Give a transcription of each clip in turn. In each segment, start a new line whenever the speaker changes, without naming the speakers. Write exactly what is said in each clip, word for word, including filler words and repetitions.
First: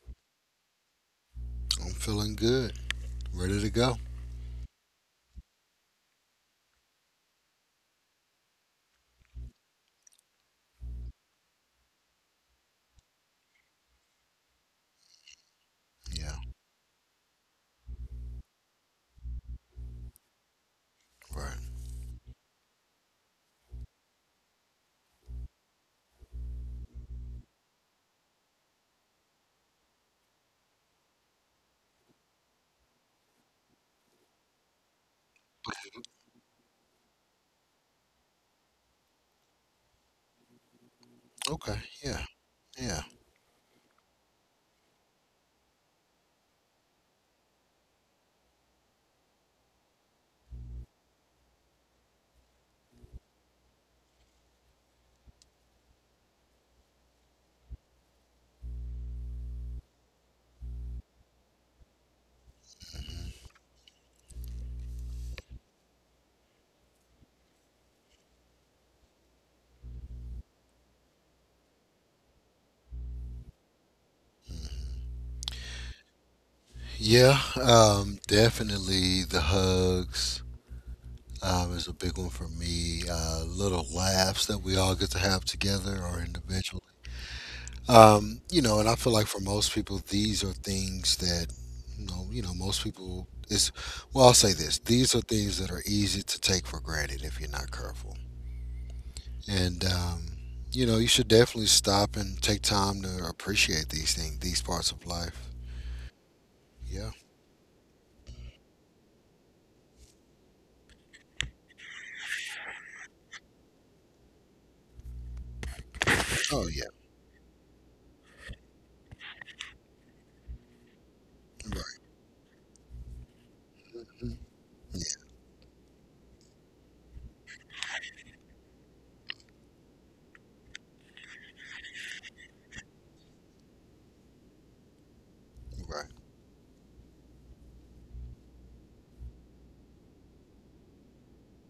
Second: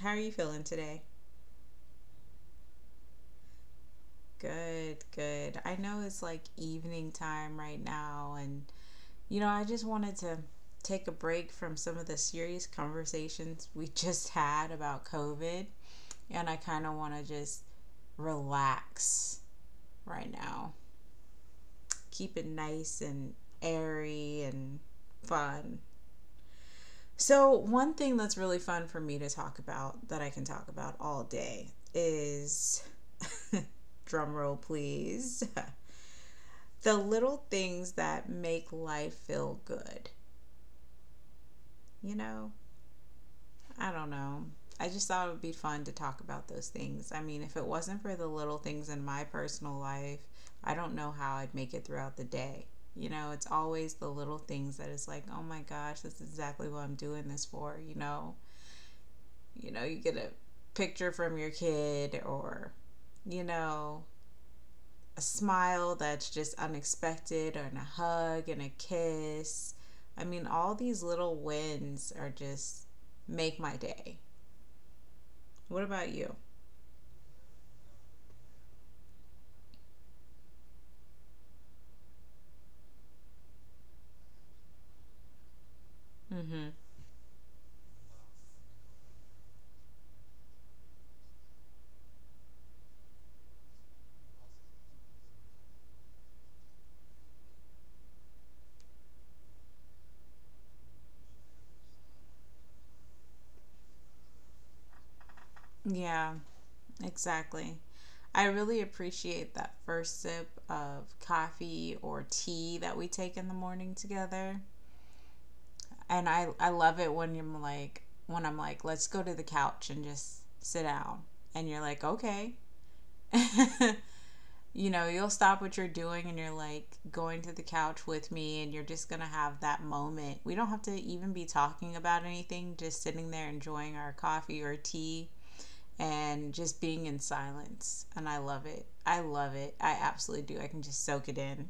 How are you feeling today?
I'm feeling good. Ready to go.
Good, good. I know it's like evening time right now, and you know, I just wanted to take a break from some of the serious conversations we just had about COVID,
Yeah.
and I kind of want to just relax right now.
Right.
Keep it nice and airy and fun. So, one thing that's really fun for me to talk about that I can talk about all day is drum roll, please. The little things that make life feel good.
Okay.
You
Yeah.
know,
Yeah.
I don't know. I just thought it would be fun to talk about those things. I mean, if it wasn't for the little things in my personal life, I don't know how I'd make it throughout the day. You know, it's always the little things that is like, oh my gosh, that's exactly what I'm doing this for, you know? You know, you get a picture from your kid or, you know, a smile that's just unexpected and a hug and a kiss. I mean, all these little wins are just make my day. What about you?
Yeah. Um, definitely the hugs um, is a big one for me. Uh, little laughs that we all get to have together or
Mm-hmm.
individually. Um, you know, and I feel like for most people, these are things that, you know, you know most people is, well, I'll say this. These are things that are easy to take for granted if you're not careful. And um, You know, you should definitely stop and take time to appreciate these things, these parts of life.
Yeah,
Yeah.
exactly. I really appreciate that first sip of coffee or tea that we take in the morning together. And I
Oh
I
yeah.
love it when you're like, when I'm like, let's go to the couch and just sit down, and you're
Right.
like, okay. You know
Yeah.
you'll stop what you're doing and you're like going to the couch with me and you're just gonna have that moment. We don't have to even be talking about anything, just sitting there enjoying our coffee or tea
Right.
and just being in silence. And I love it, I love it, I absolutely do. I can just soak it in.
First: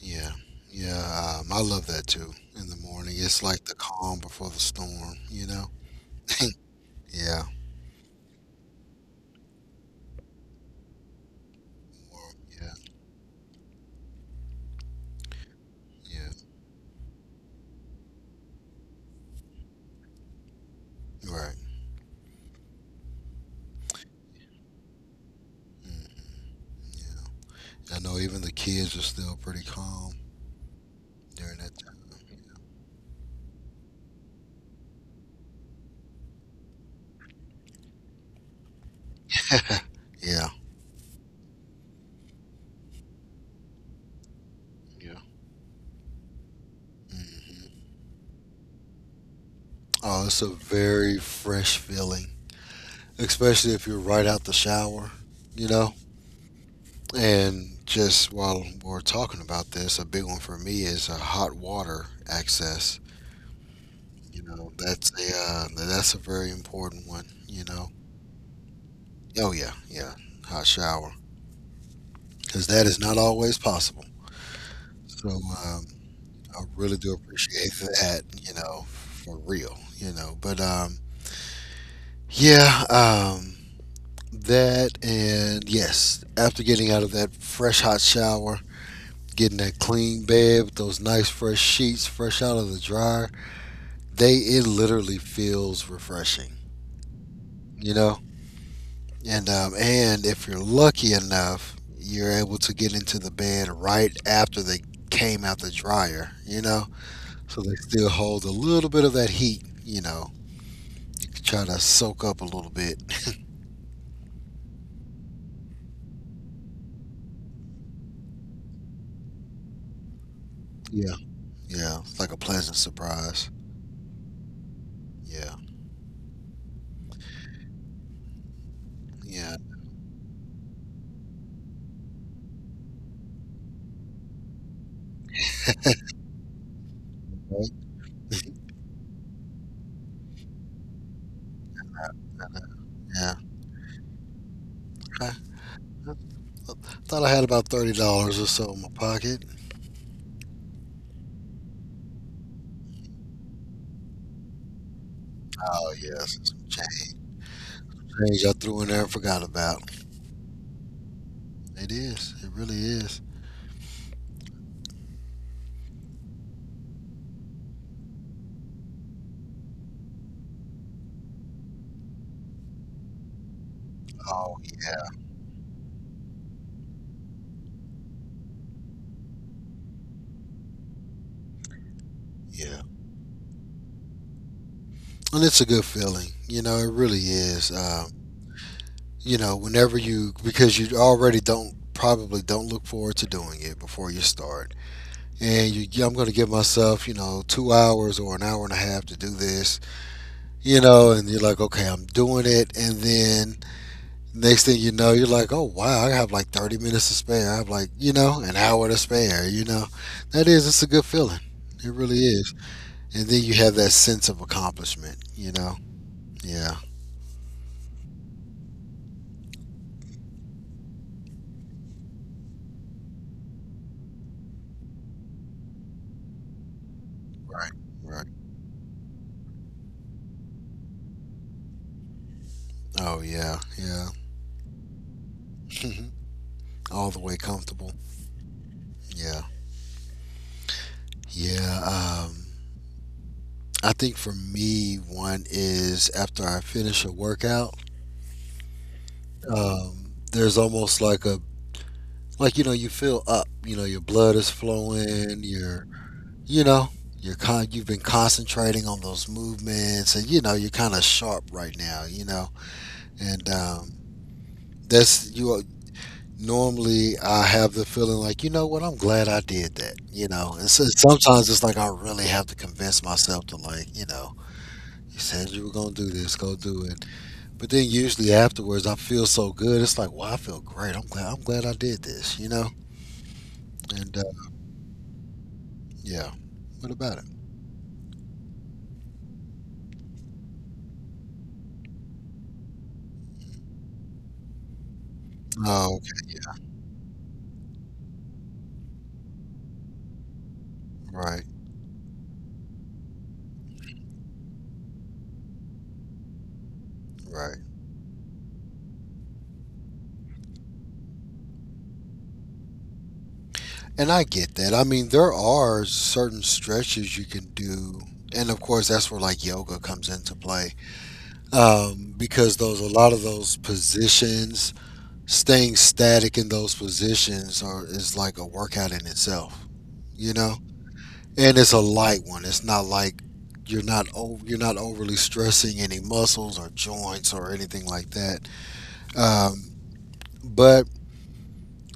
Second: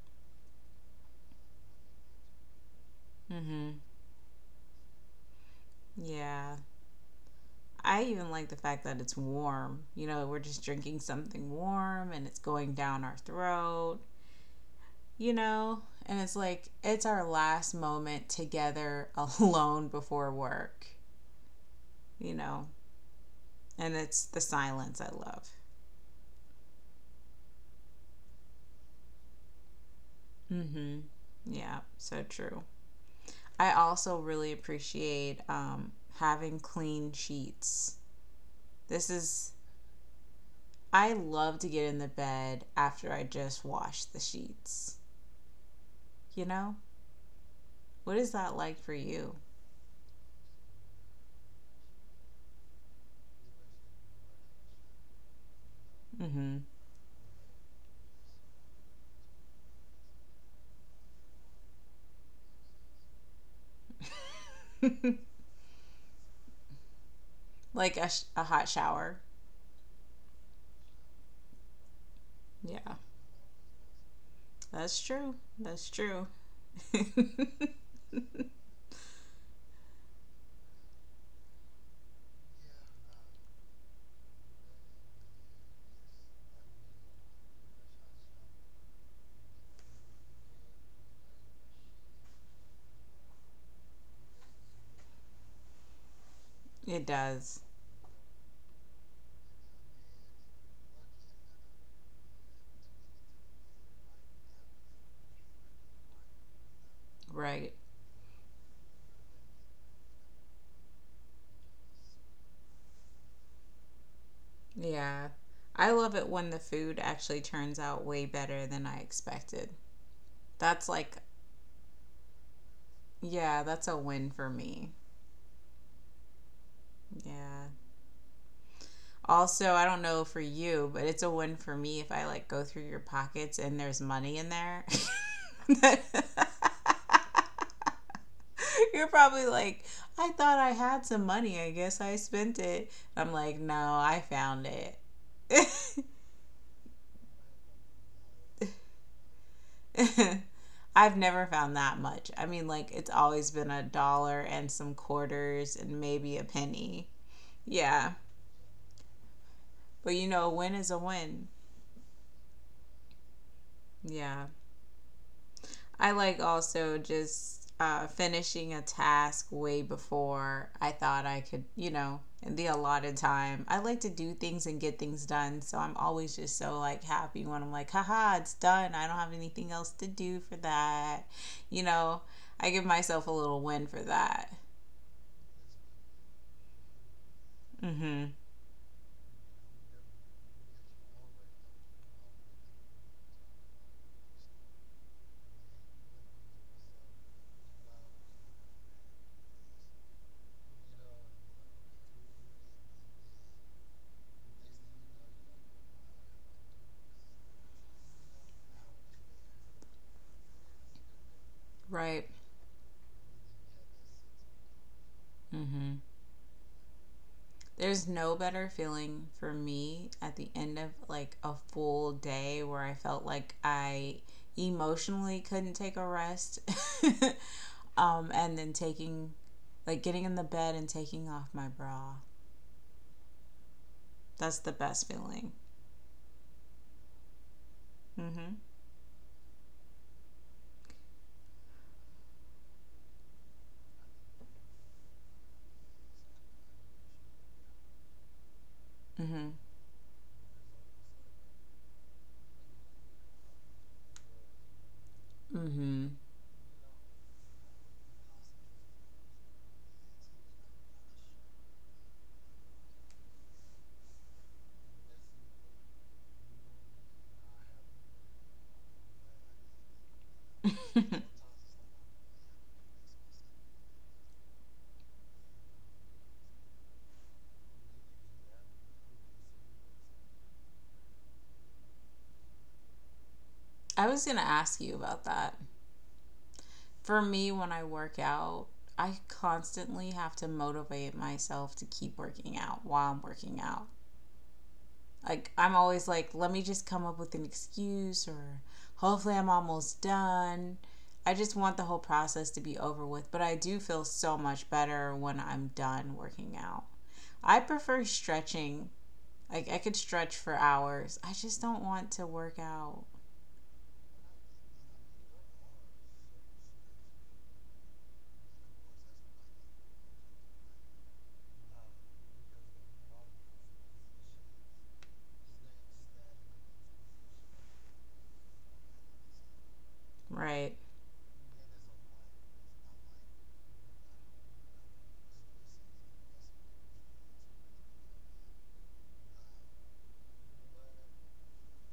Yeah. Yeah. Um, I love that too. In the morning, it's like the
Mm-hmm.
calm before the storm. You know.
Yeah,
yeah.
I even like the fact that it's warm. You know, we're just drinking something warm and
Or-
it's
Yeah.
going down our throat, you know? And it's like, it's our last moment together alone before work,
Yeah. Right.
you know? And it's the silence I love.
Mm, yeah. I know even the kids are still pretty calm
Mm hmm.
during that
Yeah,
time.
so true. I also really appreciate um, having clean sheets. This is,
Yeah.
I love to get in the bed after I just wash the sheets,
Yeah.
you know?
Hmm.
What is that like for you?
Oh, it's a very fresh feeling, especially if you're right out the shower, you know.
Mm-hmm.
And just while we're talking about this, a big one for me is uh, hot water access. You know, that's a uh, that's a very important one. You know,
Like a, sh- a hot shower.
oh yeah, yeah, hot shower, because that
Yeah.
is not always possible.
That's
So
true.
um,
That's true.
I really do appreciate
It
that. You know, for real. You know, but um, yeah, um, that and yes, after getting out of that fresh hot shower, getting that clean bed with those nice fresh sheets fresh out of the dryer, they it literally feels refreshing,
does.
you know. And um, and if you're lucky enough, you're able to get into the bed right after they came out the dryer, you know, so they
Right.
still hold a little bit of that heat, you know. You can try to soak up a little bit.
Yeah. I love it when the food actually turns out way better than I expected. That's
Yeah.
like,
Yeah, it's like a pleasant surprise.
yeah, that's a win for me.
Yeah.
Yeah.
Yeah.
Also, I don't know for you, but it's a win for me if I like go through your pockets and there's money in there.
Right?
You're probably like, I thought I had some money. I guess I spent it.
Yeah.
I'm like, no, I found it.
i I thought I had about thirty dollars or so in my pocket.
I've never found that much. I mean, like, it's always been a dollar and some quarters
Oh
and
yes,
maybe a
it's some
penny.
change.
Yeah.
Change I threw in there and forgot about.
But you know, a win is a win.
It is. It really is.
Yeah. I like also just uh, finishing a task way before I thought I could, you know, in the allotted time. I like to do
Oh
things and get
yeah,
things done. So I'm always just so like happy when I'm like, haha, it's done. I don't have anything else to do for that. You know, I
yeah.
give myself a little win for that.
And it's a good feeling. You know, it really is.
Mm
Um,
hmm.
you know, whenever you because you already don't probably don't look forward to doing it before you start, and you yeah, I'm going to give myself, you know, two hours or an hour and a half to do this. You know, and you're like, okay, I'm doing it, and then next thing you know, you're like, oh wow, I have like thirty minutes to spare. I have like, you know, an hour to spare. You know, that is, it's a good feeling. It really
Right.
is. And then you have that sense of accomplishment. You
Mm
know,
hmm.
yeah,
There's no better feeling for me at the end of like a full day where I felt like I emotionally couldn't take a rest.
right, right.
Um, and then taking, like, getting in the bed and taking off my bra.
Oh yeah, yeah.
That's the best feeling.
All the way comfortable.
Mm-hmm.
Yeah, yeah. Um, I think for me, one is after I finish a workout.
Mm-hmm.
Um, there's almost like a like you know, you feel up. You know, your blood is flowing. Your you know You're con- you've been concentrating on those movements, and you know, you're kind of sharp right now, you know. And um, that's you are- Normally I have the feeling like, you know what, I'm glad I did that, you know. And So,
Mm-hmm.
sometimes it's like I really have to convince myself to, like, you know, you said you were going to do this, go do it. But then usually afterwards I feel so good, it's like, well, I feel great, i'm glad I'm glad I did this, you know.
I
And uh,
was gonna ask you about that.
Yeah, what about
For
it?
me, when I work out, I constantly have to motivate myself to keep working out while I'm working out. Like I'm
Oh,
always
okay.
like, let me just come up with an excuse or hopefully I'm almost done. I
right
just want the whole process to be over with, but I do feel so much better when I'm done working out.
right.
I prefer stretching. Like I could stretch for hours. I just don't want to work out.
And I get that. I mean, there are certain stretches you can do. And of course, that's where like yoga comes into play. Um, because those, a lot of those positions, staying static in those positions are, is like a workout in itself, you know?
Right.
And it's a light one. It's not like you're not over, you're not overly stressing any muscles or joints or anything like that. Um, but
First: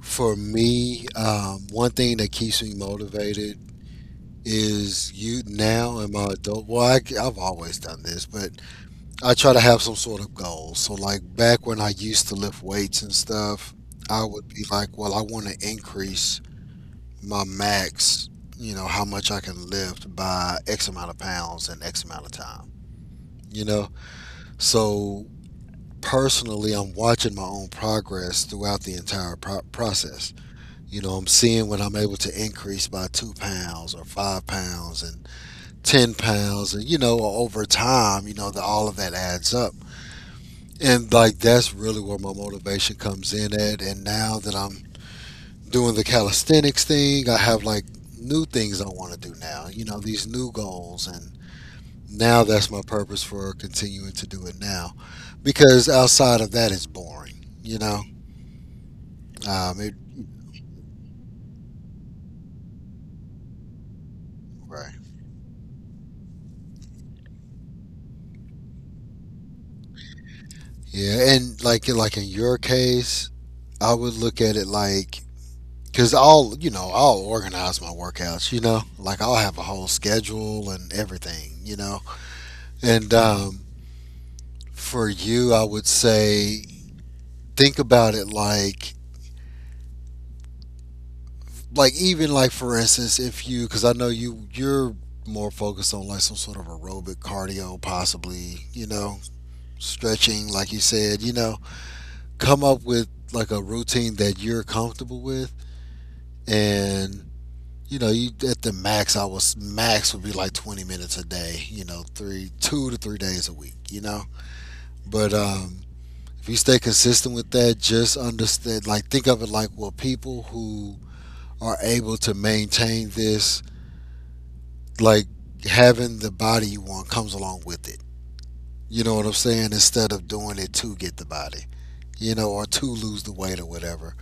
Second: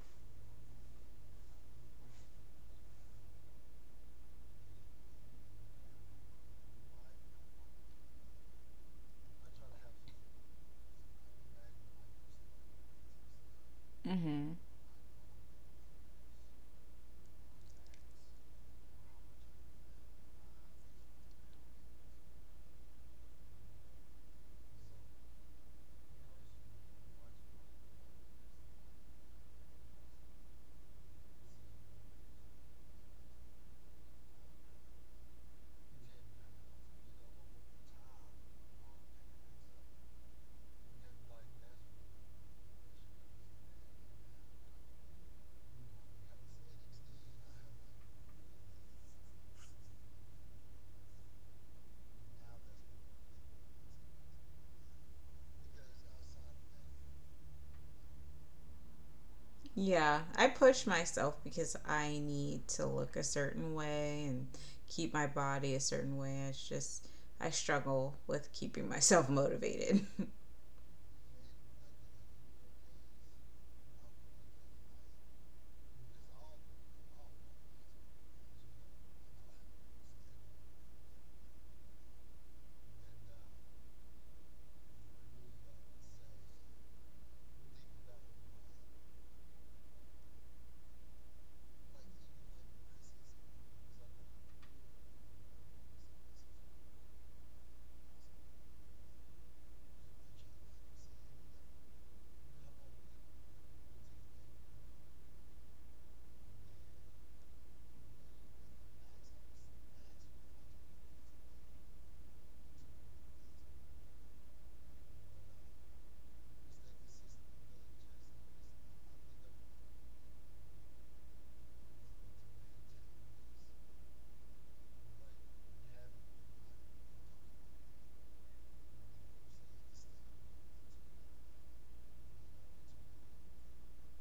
for me, um, one thing that keeps me motivated is you now am I adult? Well, I, have always done this, but I try to have some sort of goal. So, like back when I used to lift weights and stuff, I would
Mm-hmm.
be like, well, I want to increase my max, you know, how much I can lift by X amount of pounds in X amount of time, you know? So, personally, I'm watching my own progress throughout the entire pro- process. You know, I'm seeing when I'm able to increase by two pounds or five pounds, and ten pounds, and you know, over time, you know, the, all of that adds up. And like, that's really where my motivation comes in at. And now that I'm doing the calisthenics thing, I have like new things I want to do now, you know, these new goals. And now that's my purpose for continuing to do it now, because outside of that it's boring, you know. Um it
Yeah, I push myself because I need to look a certain way and
Right.
keep my body a certain way. It's just I struggle with keeping myself motivated.
Yeah. and like like in your case, I would look at it like, Cause I'll, you know, I'll organize my workouts. You know, like I'll have a whole schedule and everything. You know, and um, For you, I would say think about it like, like even like, for instance, if you, because I know you, you're more focused on like some sort of aerobic cardio, possibly. You know, stretching, like you said. You know, come up with like a routine that you're comfortable with. And you know, you at the max, I was max would be like twenty minutes a day, you know, three, two to three days a week, you know. But um, if you stay consistent with that, just understand, like, think of it like, well, people who are able to maintain this, like, having the body you want comes along with it. You know what I'm saying? Instead of doing it to get the body, you know, or to lose the weight or whatever.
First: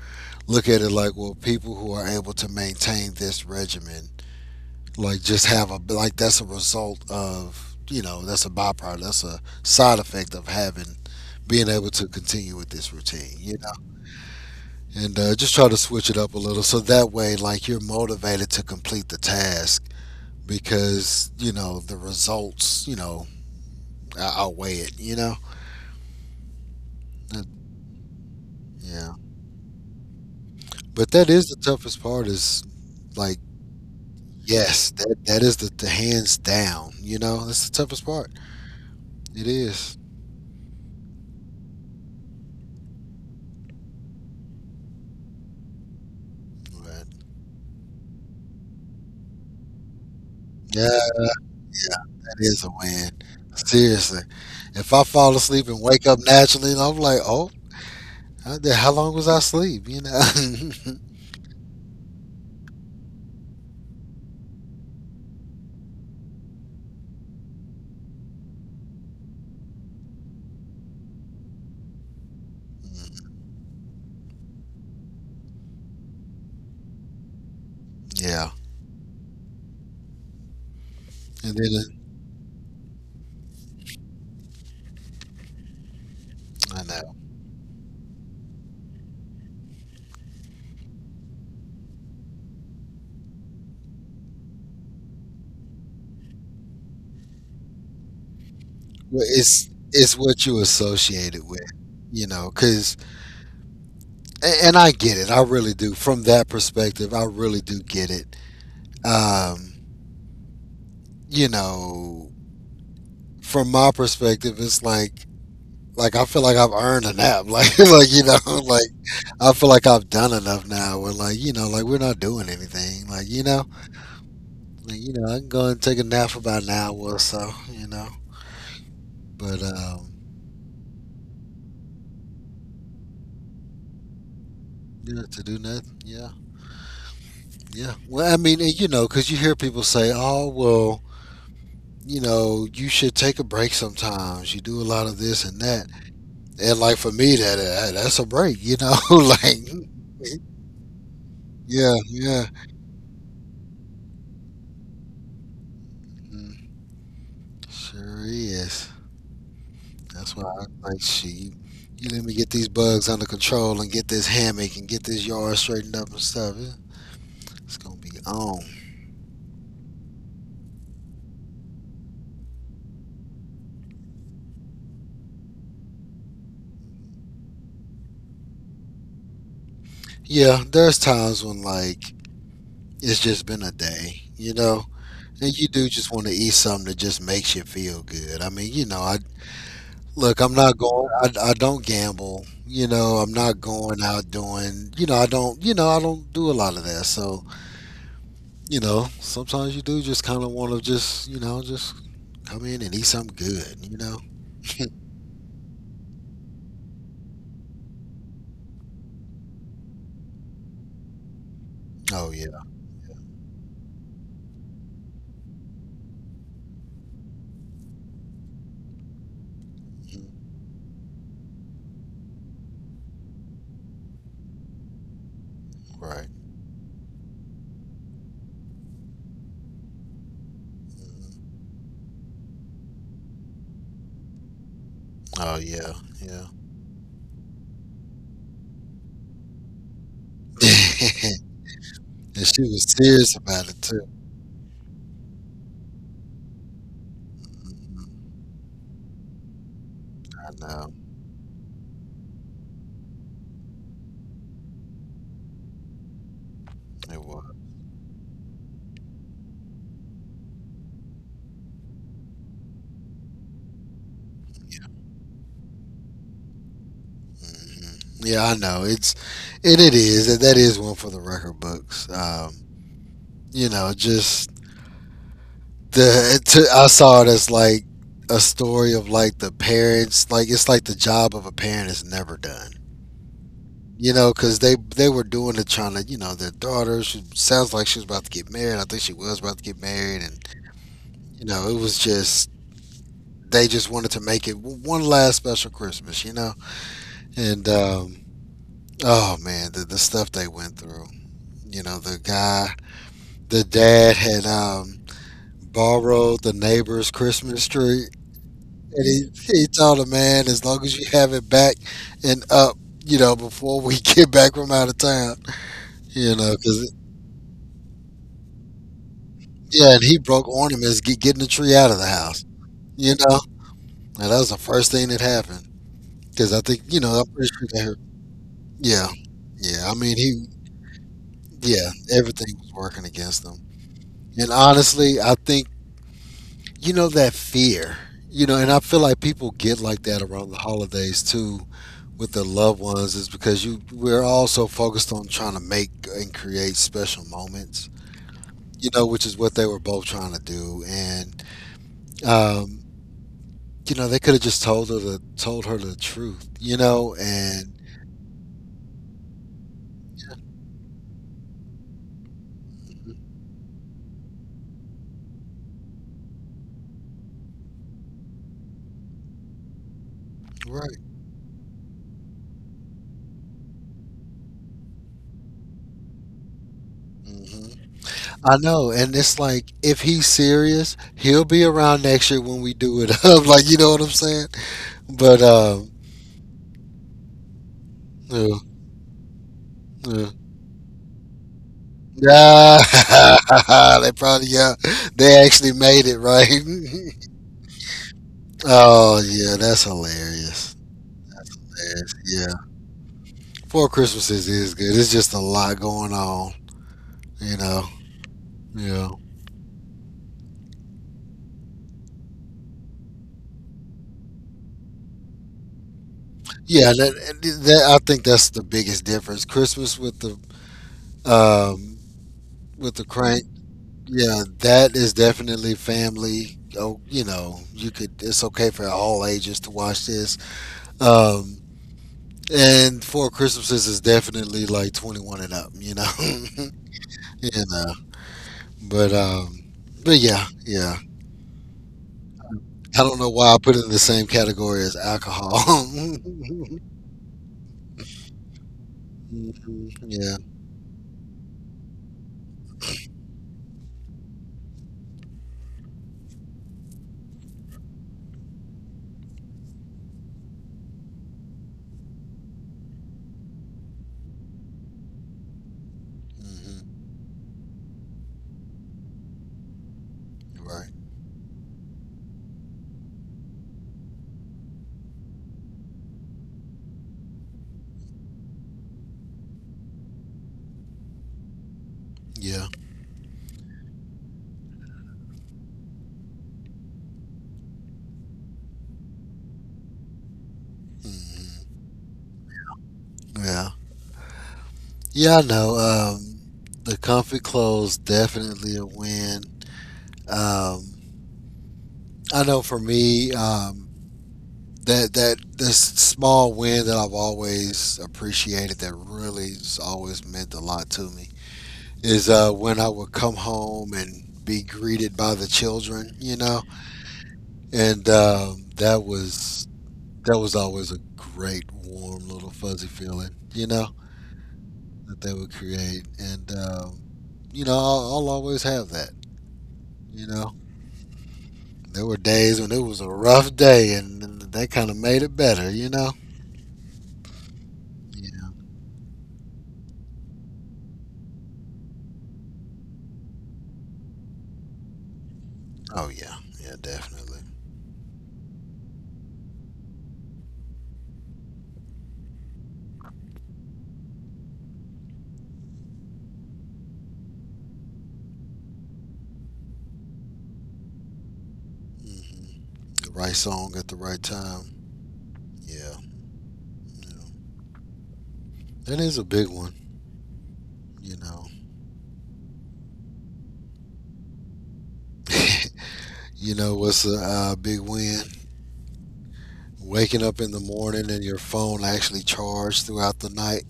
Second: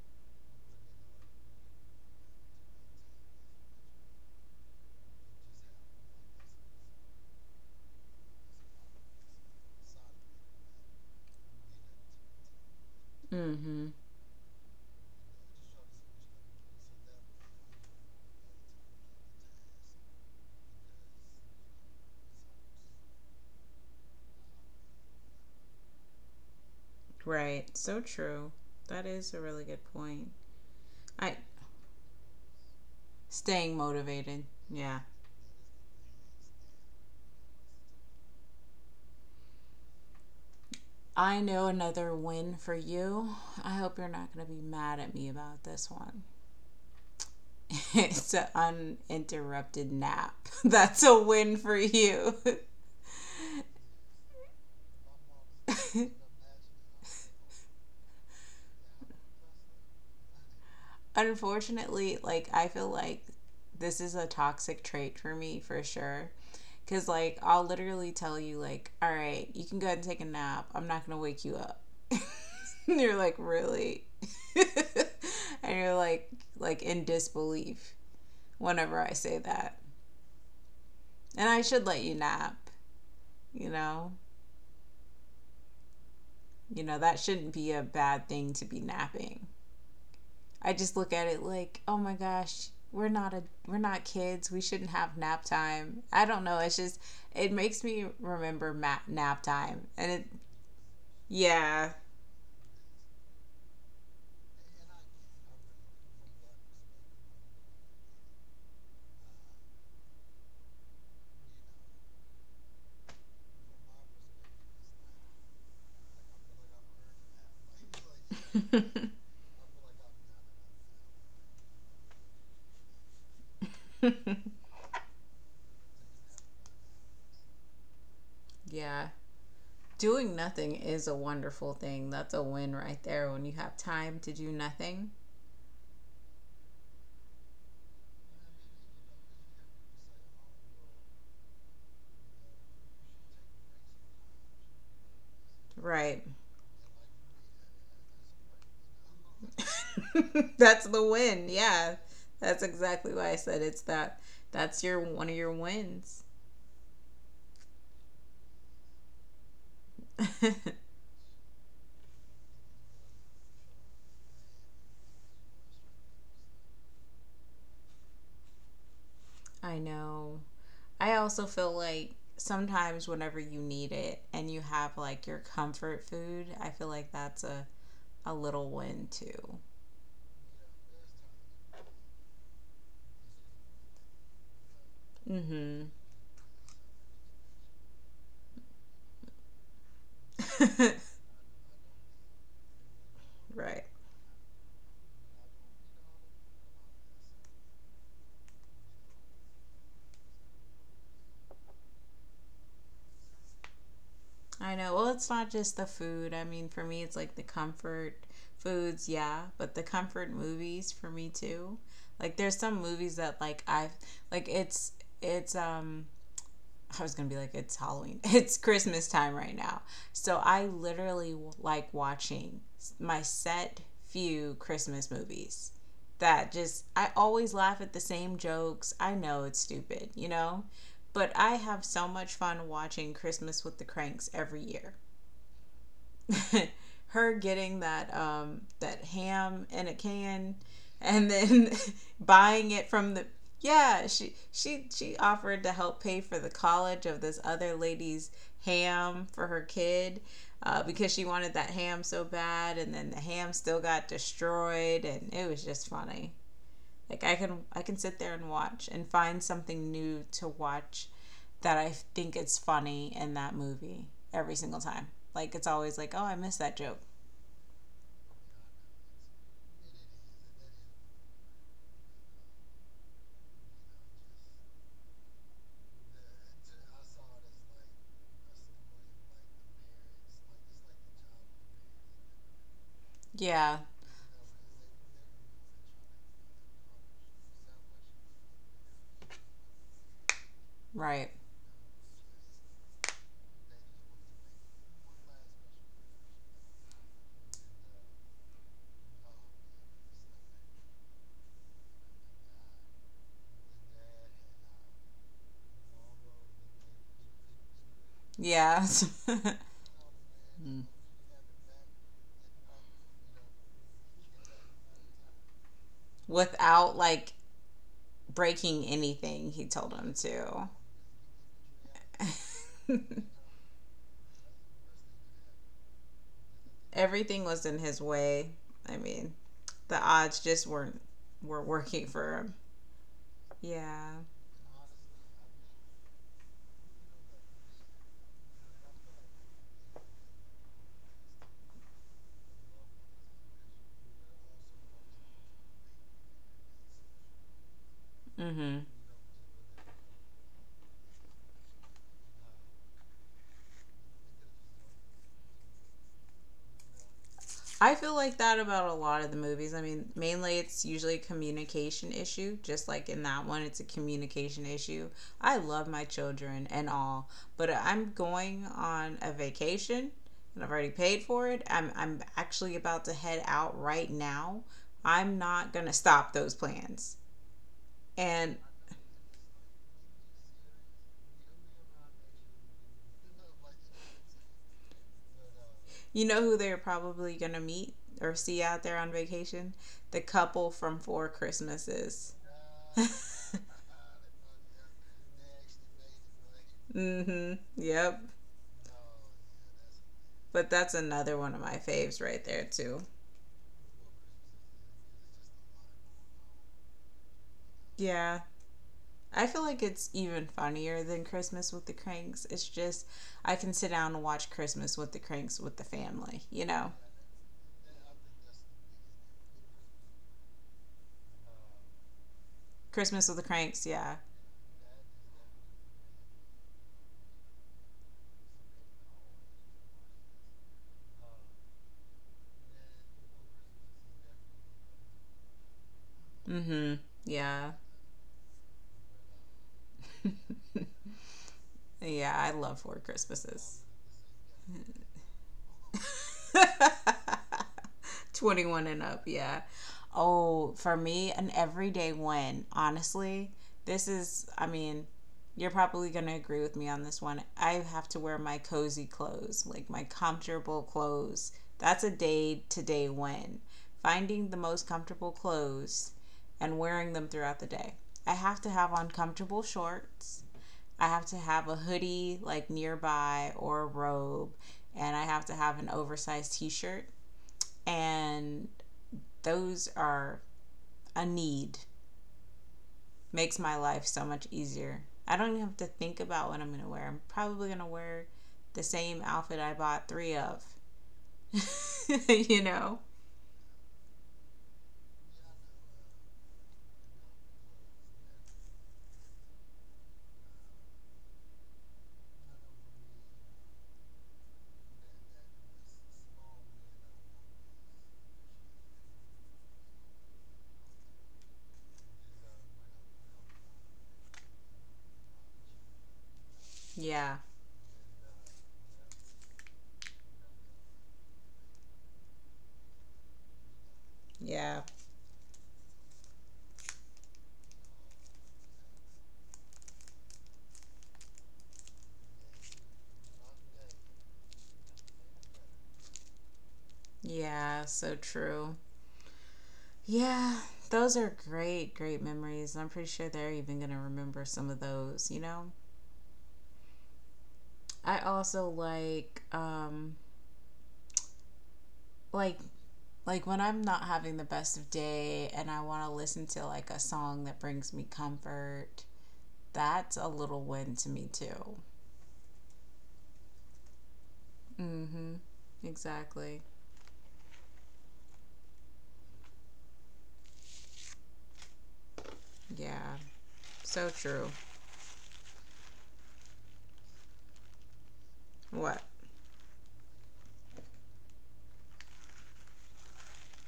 Look at it like, well, people who are able to maintain this regimen, like, just have a like that's a result of, you know, that's a byproduct, that's a side effect of having, being able to continue with this routine, you know.
Mm-hmm.
And uh, Just try to switch it up a little, so that way, like, you're motivated to complete the task, because you know the results, you know, out- outweigh it, you know. That-
Right. So true. That
yeah,
is a really good point.
but that
I
is the toughest part, is like,
staying motivated.
yes,
Yeah.
that that is the, the hands down, you know, that's the toughest part. It is,
I know another win for you. I hope you're not going to be mad at me about this one.
but
It's an uninterrupted nap. That's
yeah,
a win for
that
you.
is a win. Seriously. If I fall asleep and wake up naturally, and I'm like, oh, how the- how long was I asleep? You know?
Unfortunately, like I feel like this is a toxic trait for me for sure. Cause like I'll literally tell you like, all right, you can go ahead and take a nap. I'm not gonna wake you up. And you're like, really? And you're like, like in disbelief
Yeah.
whenever I say that. And
And
I
then
should let
uh,
you nap, you know?
I
You know,
know.
that shouldn't be a bad thing to be napping. I just look at it like, oh my gosh, we're not a we're not kids. We shouldn't have nap time. I don't know. It's just it makes me remember ma-
Well,
nap
It's
time, and
it's
it
what you associate it with,
yeah,
you know, because, and I get it. I really do. From that perspective, I really do get it. Um, you know, from my perspective, it's like like I feel like I've earned a nap. Like like you know, like I feel like I've done enough now where, like, you know, like we're not doing anything. Like, you know, like, you know, I can go and take a nap for about an hour or so, you know.
yeah.
But um
Doing nothing is a wonderful thing. That's a win right there when you have time to do nothing.
yeah, to do nothing. Yeah. Yeah. Well, I mean, and, you know, cuz you hear people say, "Oh, well, you know, you should take a break sometimes. You do a lot of this and that."
Right.
And like, for me, that uh, hey, that's a break, you know, like
That's the win.
yeah,
Yeah.
yeah.
That's exactly why I said it's that that's your one of your wins.
Mm, sure is. That's why I was like, shit, you let me get these bugs under control and get this hammock and get this yard straightened up and stuff. it- It's gonna be on.
I know. I also feel like sometimes whenever you need it and you have like your comfort food, I feel like that's a a little win too.
Yeah, there's times when, like, it's just been a day, you know, and you do
Mhm.
just want to eat something that just makes you feel good. I mean, you know, I look, I'm not going. I, I don't gamble. You know, I'm not
Right.
going out doing. You know, I don't. You know, I don't do a lot of that. So, you know, sometimes you do just kind of want to just, you know, just come in and eat something good. You know.
I know. Well, it's not just the food. I mean, for me, it's like the comfort foods, yeah, but the comfort movies for me too.
Oh
Like, there's
yeah.
some movies that like I've like it's it's um I was gonna be like it's Halloween, it's Christmas time right now,
Mhm.
so I literally like watching my set few Christmas movies
Right.
that just I always laugh at the same jokes. I know it's stupid, you know, but I have so much fun watching Christmas with the Cranks every year.
Oh yeah. Yeah.
Her getting that um that ham in a can and
And
then
she
buying it
was
from the,
serious about it too.
yeah, she she she offered to help pay for the college of this other
Mhm.
lady's ham for her kid
I
uh,
know.
because she wanted that ham so bad and then the ham still got destroyed and it was just funny.
It
Like i
was.
can i can sit there and watch and find something new to watch that I think it's funny in that movie every single
Yeah.
time. Like it's always like, oh, I missed that joke.
Hmm. Yeah, I know. It's It it is, that that is one for the record books. Um, you know, just the to, I saw it as like a story of like the parents. Like it's like the job of a parent is never done.
Yeah,
You know, because they they were doing it trying to, you know, their daughter. She sounds like she was about to get married. I think she was about to get married.
right.
You know, it was just they just wanted to make it w- one last special Christmas, you know? And um oh man, the the stuff they went through. You know, the guy, the dad had um borrowed the neighbor's Christmas tree
Yeah.
and he he told the man, as long as you have it back and up, you know, before we get back from out of town, you know, cuz
Without like breaking anything, he
yeah,
told
and
him
he broke ornaments get, getting the tree out of the house,
to.
you know? And that was the first thing that happened. Because I think, you know, I'm
Everything
pretty
was in
sure.
his way. I
Yeah.
mean,
Yeah. I
the
mean,
odds
he,
just weren't were
yeah,
working for
everything
him.
was working against him.
Yeah.
And honestly, I think, you know, that fear, you know, and I feel like people get like that around the holidays too with their loved ones is because you, we're all so focused on trying to make and create special moments,
Mm-hmm.
you know, which is what they were both trying to do. And, um, you know, they could have just told her the told her the truth, you know, and
I feel like that about a lot of the movies. I mean, mainly it's usually a communication issue, just like in that one, it's a communication issue. I love my children and all, but I'm going on a vacation and I've already
right.
paid for it. I'm, I'm actually about to head out right now. I'm not going to stop those plans.
Mm-hmm. I
And
know, and it's like if he's serious, he'll be around next year when we do it up. Like you know what I'm saying? But um,
you know who they're probably going to meet or
yeah,
see out there on vacation? The
yeah.
couple from Four Christmases.
Yeah, they probably yeah, they actually made it right.
Mm-hmm. Yep.
Oh yeah, that's
But
hilarious.
that's another one of my faves
That's-
right
yeah,
there too.
Four Christmases is good. It's just a lot going on, you know.
Yeah.
Yeah,
I feel like it's even funnier than Christmas with the Cranks. It's just I can sit down and watch Christmas with the Cranks with the family, you
yeah.
know.
That, that I think that's the biggest difference. Christmas with the um with the
Christmas with
crank.
the Cranks, yeah.
Yeah, that is definitely family. Oh, you know, you could. It's okay for all ages to watch this. Um, and Four Christmases is definitely like twenty one and up. You know, you
Mhm. Yeah.
know. But um, but yeah, yeah.
Yeah, I love
I
Four
don't know why I put it
Christmases.
in the same category as alcohol.
twenty-one and up, yeah.
Mhm. Yeah.
Oh, for me, an everyday one. Honestly, this is, I mean, you're probably going to agree with me on this one. I have to wear my cozy clothes, like my comfortable clothes. That's a day to day win. Finding the most comfortable clothes and
Hmm.
wearing them throughout the day. I have to have on comfortable shorts.
Right.
I have to have a hoodie like nearby or a robe, and I have to have an oversized t shirt. And those are a need.
Yeah.
Makes my life so much easier. I don't even have to think about what I'm going to wear. I'm probably going to wear the same outfit I bought three of.
Hmm.
You know?
Yeah. Yeah. I know. Um, the comfy clothes definitely a win. Um, I know for me, um, that that this small win that I've always appreciated that really's always meant a lot to me is uh, when I would come home and be greeted by the children, you know,
Yeah.
and um, that was that was always a great warm little fuzzy feeling, you know,
Yeah.
that they would create, and um, you know I'll, I'll always have that, you know. There were days when it was a rough day, and, and they kind of made it better, you know.
Yeah. So
Yeah.
true. Yeah. Those are great, great memories. I'm pretty sure they're even going to remember some of those, you know?
Oh yeah, yeah, definitely.
I also like um like like when I'm not having the best of day and I want to listen to like a song that brings me comfort. That's a little win to me too.
Hmm. The right song at the right time.
Mhm.
Yeah,
Exactly.
you know, that is a big one. You know,
Yeah. So true.
you know what's a uh, big win?
What?
Waking up in the morning and your phone actually charged throughout the night.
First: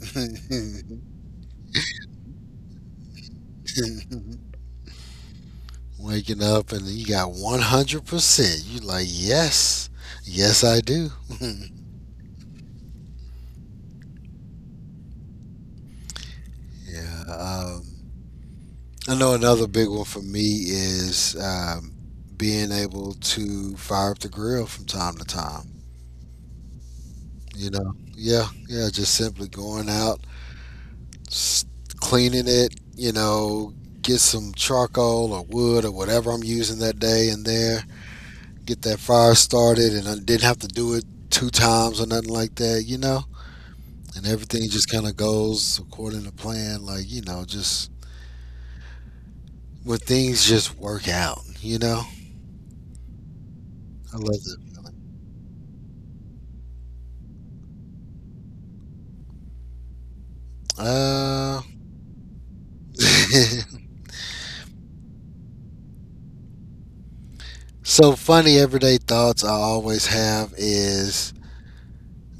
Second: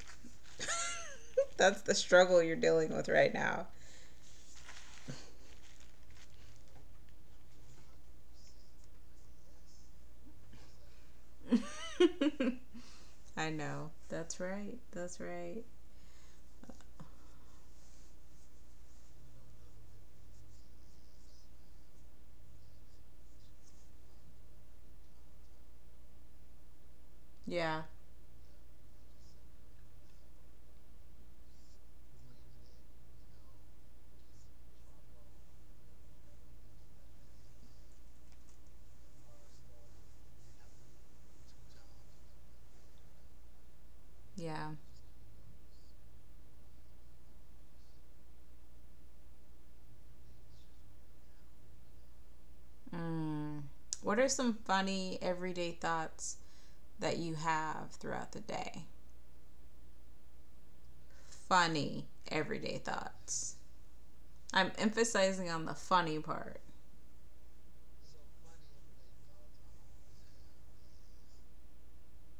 That's the struggle you're dealing with right now.
Waking up and you got one hundred percent. You like yes, yes I do.
I know. That's right. That's right.
Yeah. Um, I know another big one for me is um, being able to fire up the grill from time to time. You
Yeah.
know, yeah, yeah, just simply going out, s- cleaning it. You know, get some charcoal or wood or whatever I'm using that day in there. Get that fire started, and I didn't have to do it two times or nothing like that. You know, and everything
Yeah.
just kind of goes according to plan. Like you know, just when things just work out. You know,
Mm.
I
What are
love
some
that feeling.
funny everyday thoughts that you have throughout the day?
Uh,
Funny everyday thoughts. I'm emphasizing on the funny part.
so funny everyday thoughts I always have is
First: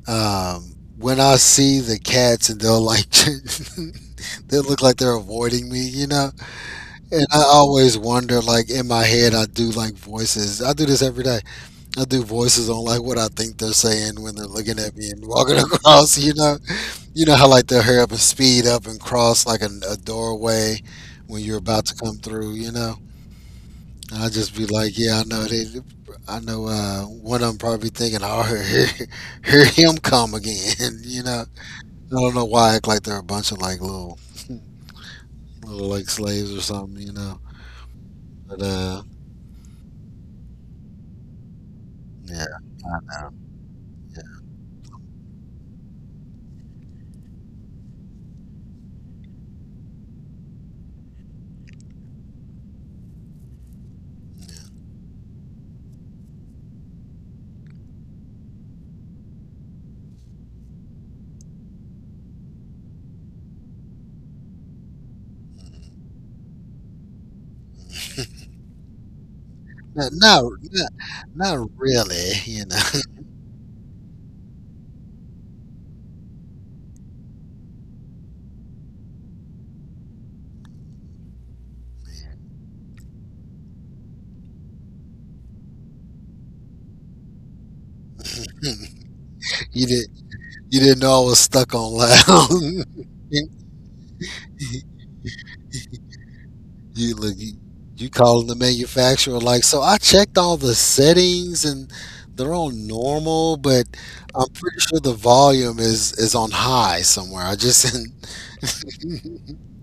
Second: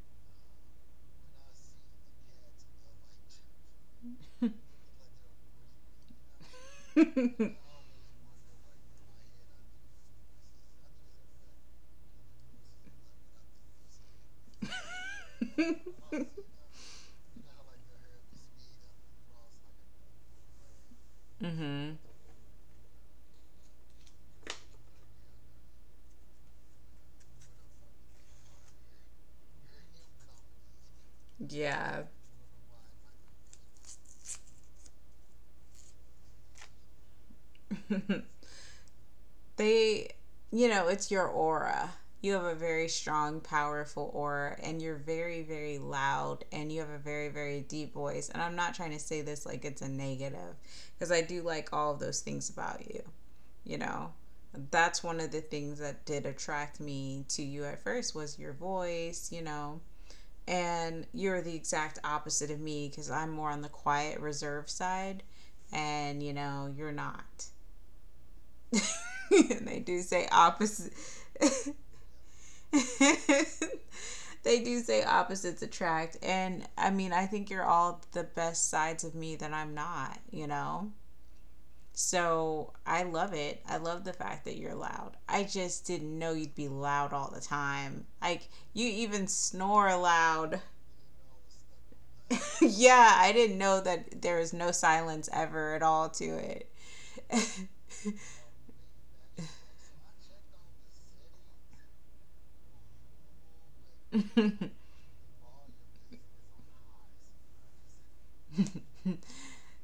um, when I see the cats and they'll like they look like they're avoiding me, you know. And I
Mm-hmm.
always wonder, like in my head, I do like voices. I do this every day. I do voices on like what I think they're saying when they're looking at me and walking across, you know. You know how like they'll hurry up and speed up and cross like a, a doorway when you're about to come through, you know. I'll just be like, yeah, I know they. I know uh, one of them probably thinking, oh, here, here here him come again. You know, I
Yeah.
don't know why I act like they're a bunch of like little, little like slaves or something. You know, but uh,
they, you know, it's your aura. You have
yeah,
a very
no,
strong, powerful
yeah.
aura, and you're very, very loud, and you have a very, very deep voice. And I'm not trying to say this like it's a negative, because I do like all of those things about you. You know That's one of the things that did attract me to you at first was your voice you know And you're the exact opposite of me because I'm more on the quiet reserve side, and you know you're not. And they do
No,
say
no, not
opposite.
not really. You know,
They do say opposites attract, and I mean I think you're all the best sides of me that I'm not you know So I love it. I love the fact that you're loud. I just didn't know you'd be loud all the time. Like, you even
you
snore
did,
loud.
you didn't know I was stuck on loud.
Yeah, I didn't know that there was no silence ever at all to it.
You look, you, you calling the manufacturer like, so I checked all the settings and they're on normal, but I'm pretty sure the volume is is on high somewhere. I just,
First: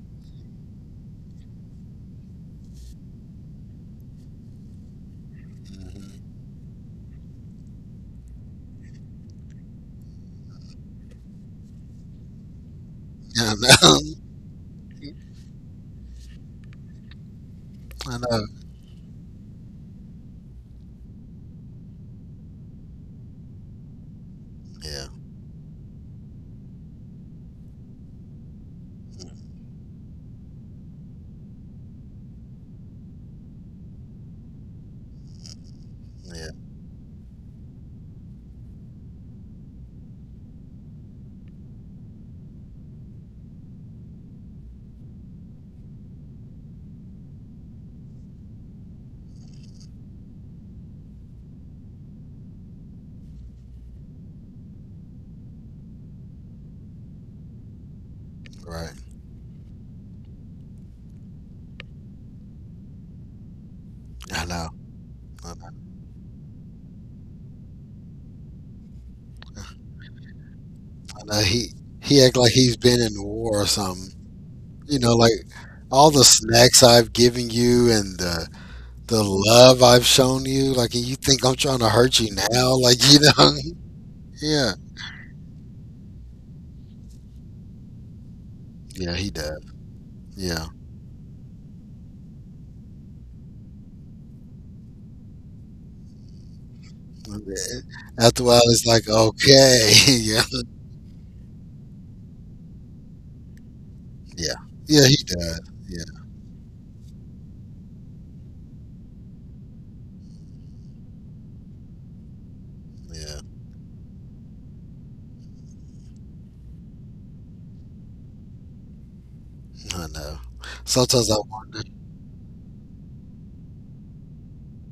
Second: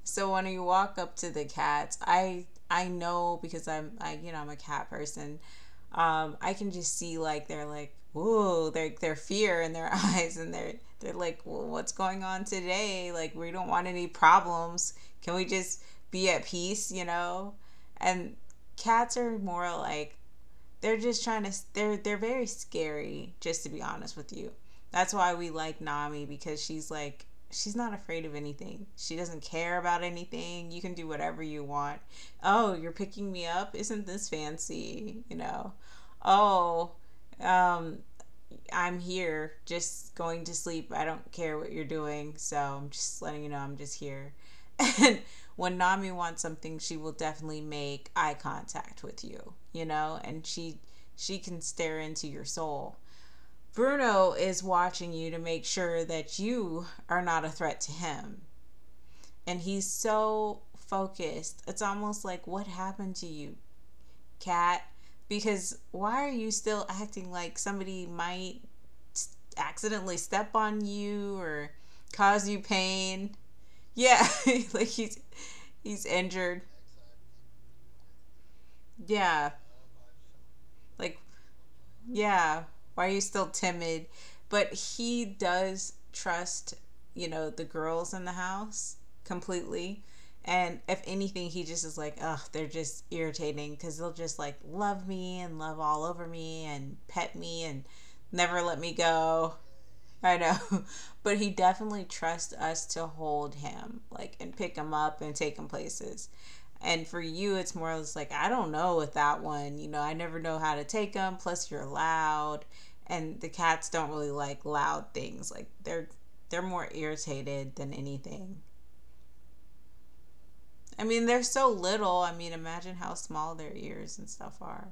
So when you walk up to the cats, I I know, because I'm I you know I'm a cat person.
Mhm.
um, I can just see, like, they're like, whoa, their their fear in their eyes, and they're they're like, well, what's going on today? Like, we
Yeah,
don't
I
want
know,
any problems. Can we just be at peace? You know,
I
and
know,
cats are more like, they're just trying to they're they're very scary, just to be honest with you.
yeah.
That's why we like Nami, because she's like, she's not afraid of anything, she doesn't
Mm,
care about anything, you can do whatever you want. Oh, you're picking me up, isn't this fancy you know
yeah,
Oh, um I'm here, just going to sleep. I don't care what you're doing, so I'm just letting you know I'm just here. And when Nami wants something, she will definitely make eye contact with you, you know, and she she can stare into your soul. Bruno is watching you to make sure that you are not a threat to him.
right.
And he's so focused. It's almost like, what happened to you,
I know,
cat?
I know.
Because why are you still acting like somebody might accidentally step on
I
you
know. He
or
he act
cause
like
you
he's been in
pain.
war or something.
Yeah. Like,
You know,
he's
like
he's
all the
injured.
snacks I've given you and the the
Yeah,
love I've shown you. Like, and you
like,
think I'm trying to hurt you
yeah,
now? Like,
why are
you
you still
know,
timid?
yeah.
But he does trust, you know, the girls in the house
Yeah, he does.
completely.
Yeah.
And if anything, he just is like, ugh, they're just irritating, because they'll just like love me and love all over me and pet me and
After a
never
while,
let
it's
me
like,
go.
okay.
I
Yeah.
know. But he definitely trusts us to hold him, like, and
Yeah.
pick him
Yeah, he
up and take
does.
him
Yeah.
places. And for you, it's more or less like, I don't know with that one. You know, I never know how to take him. Plus, you're loud. And
Yeah.
the cats don't really like loud things. Like, they're. They're more irritated than anything.
I know.
I mean,
Sometimes I
they're so
wonder.
little. I mean, imagine how small their ears and stuff are.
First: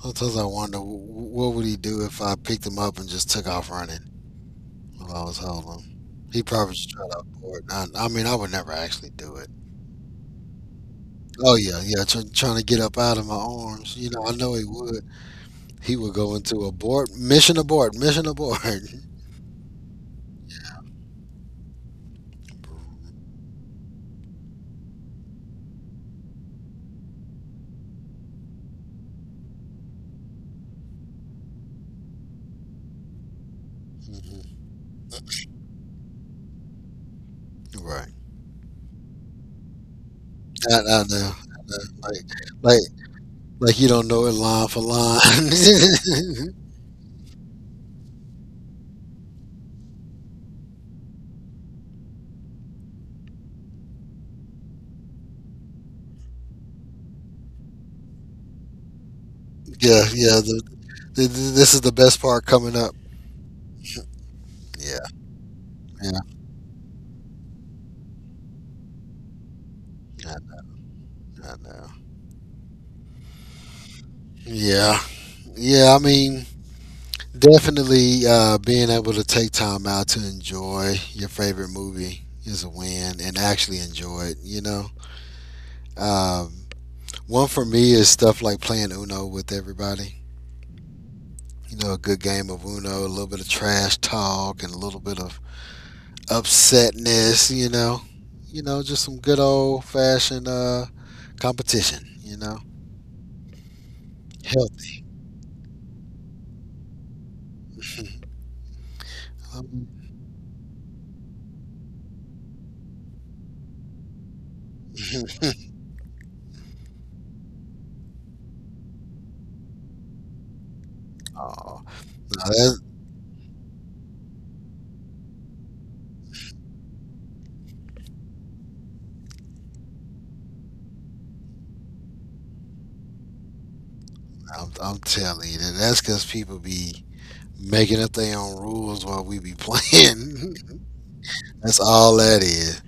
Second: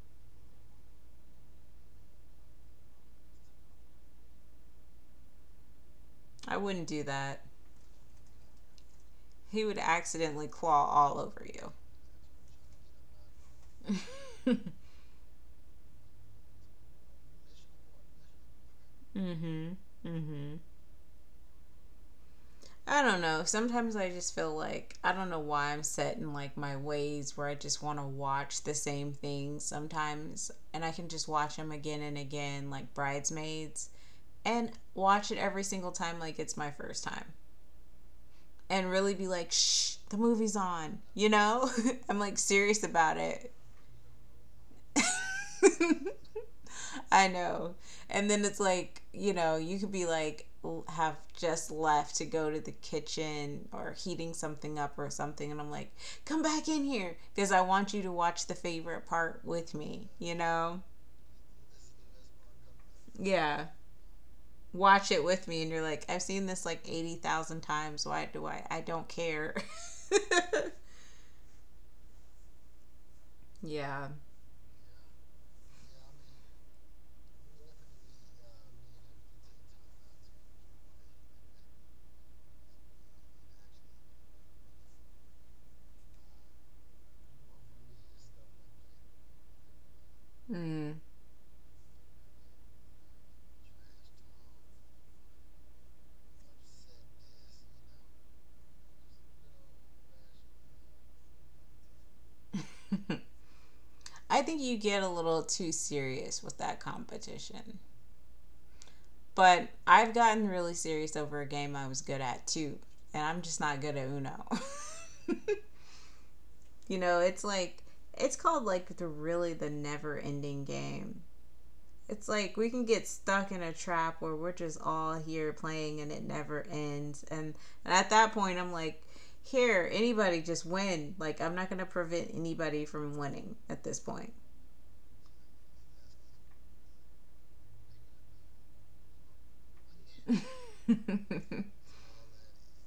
Sometimes I wonder, wh- wh- what would he do if I picked him up and just took off running while I was holding him? He
I
probably
wouldn't
just
do
try to
that.
abort. I, I mean, I would never actually do it.
He would accidentally claw all over
Oh yeah, yeah. Try trying to get up out of my arms. You know, I know
you.
he would. He would go into abort. Mission abort. Mission abort.
Mm hmm. Mm hmm. I don't know. Sometimes I just feel like, I don't know why I'm set in like my ways, where I just want to watch the same things sometimes and I can just watch them again and again, like Bridesmaids,
Mhm.
and watch it every single time like it's my first time,
Right.
and really be like, "Shh, the movie's
I, I know.
on."
I
You
know.
know?
Like,
I'm like
like,
serious about it.
like you don't know it line for line.
I know. And then it's like, you know, you could be like, have just left to go to the kitchen or heating something up or something. And I'm like, come back in here because I want you to watch the favorite part with
Yeah,
me,
yeah.
you
The,
know?
the, this is the best part coming up.
Yeah.
Yeah,
Watch it with me. And you're like,
yeah.
I've seen this like eighty thousand times. Why do I? I don't care.
I, I know.
Yeah.
Yeah, yeah. I mean, definitely uh, being able to take time out to enjoy your favorite movie is a win, and actually enjoy it. You know, um, one for me is stuff like playing Uno with everybody.
Mm.
You know, a good game of Uno, a little bit of trash talk, and a little bit of upsetness, you know. You know, just some good old fashioned uh, competition, you know.
I think you get
Healthy.
a little too serious with that competition. But
Um.
I've gotten really serious over a game I was good at too, and I'm just not good at Uno. You know, it's like, it's called, like, the really the never-ending game.
Aw.
It's
No,
like we
that-
can get stuck in a trap where we're just all here playing and it never ends. And, and at that point, I'm like, here, anybody just win. Like, I'm not going to prevent anybody from winning at this point.
I'm, I'm telling you, that that's because people be making up their own rules while we be playing. That's all that is,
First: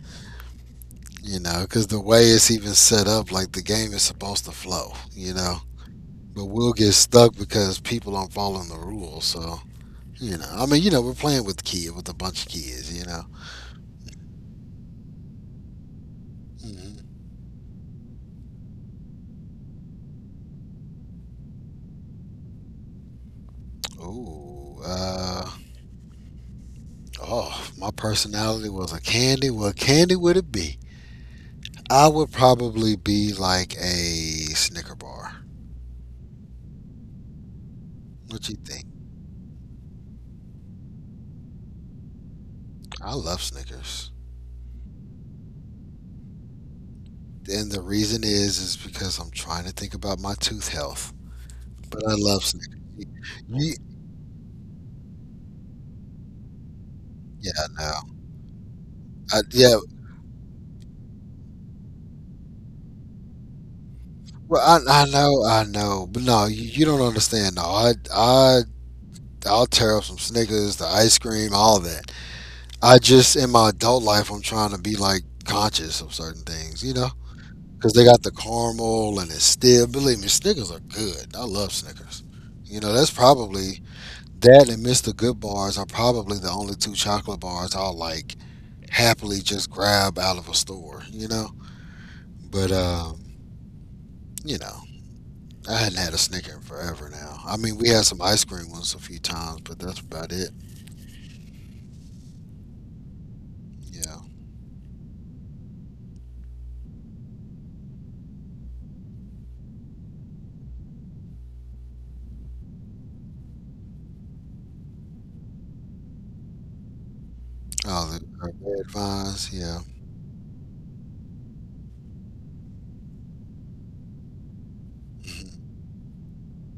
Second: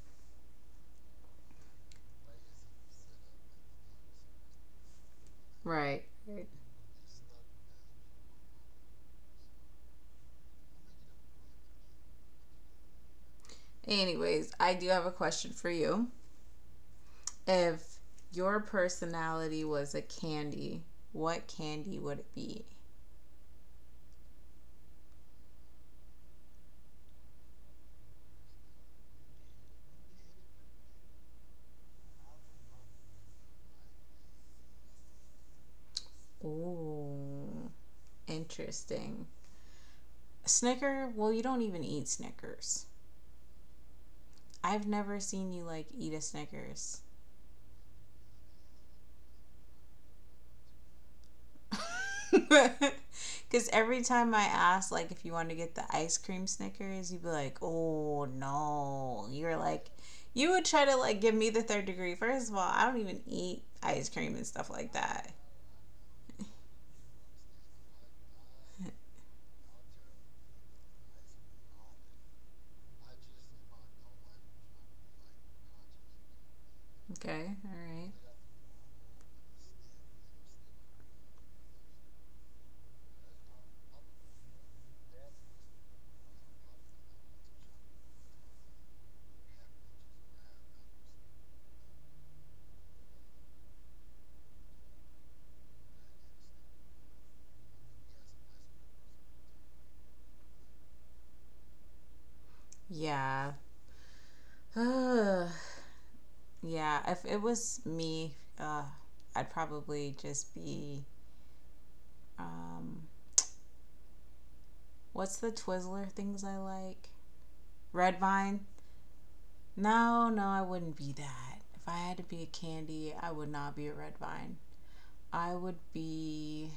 you know, because the way it's even set up, like the game is supposed to flow, you know.
Right.
But
Right.
we'll get stuck because people aren't following the rules. So, you know, I mean, you know, we're playing with kids, with a bunch of kids, you know.
Anyways, I do have a question for you.
Mhm.
If your personality was a candy, what candy would it be?
Ooh, uh, oh, if my personality was a candy. What candy would it be? I would probably be like a Snicker bar.
Ooh,
What you think?
interesting. Snicker? Well, you don't even eat Snickers.
I love Snickers.
I've never seen you like eat a Snickers.
And the reason is is because I'm trying to think about my tooth health. But I love Snickers.
Because
You,
every time I ask, like, if you want to get the ice cream Snickers, you'd be
yeah,
like,
I know.
oh no.
I,
You're
yeah,
like, you would try to, like, give me the third degree. First of all, I don't even eat ice cream and
well,
stuff like
I, I
that.
know, I know. But no, you, you don't understand. No, I, I, I'll tear up some Snickers, the ice cream, all that. I just in my adult life, I'm trying to be like conscious of certain things, you know,
Okay, all
because they
right.
got the caramel and it's still. Believe me, Snickers are good. I love Snickers. You know, that's probably that and mister Good bars are probably the only two chocolate bars I'll like happily just grab out of a store, you know. But um, you know, I hadn't had a Snicker in forever now. I mean, we had some ice cream ones a few times, but that's about it.
Yeah.
Yeah.
Uh, yeah, if it was me, uh, I'd probably just be um, what's the Twizzler things I like?
Oh, the
Red
the
vine?
red vines. Yeah.
No, no, I wouldn't be that. If I had to be a candy, I would not be a red vine. I
Mm-hmm.
would be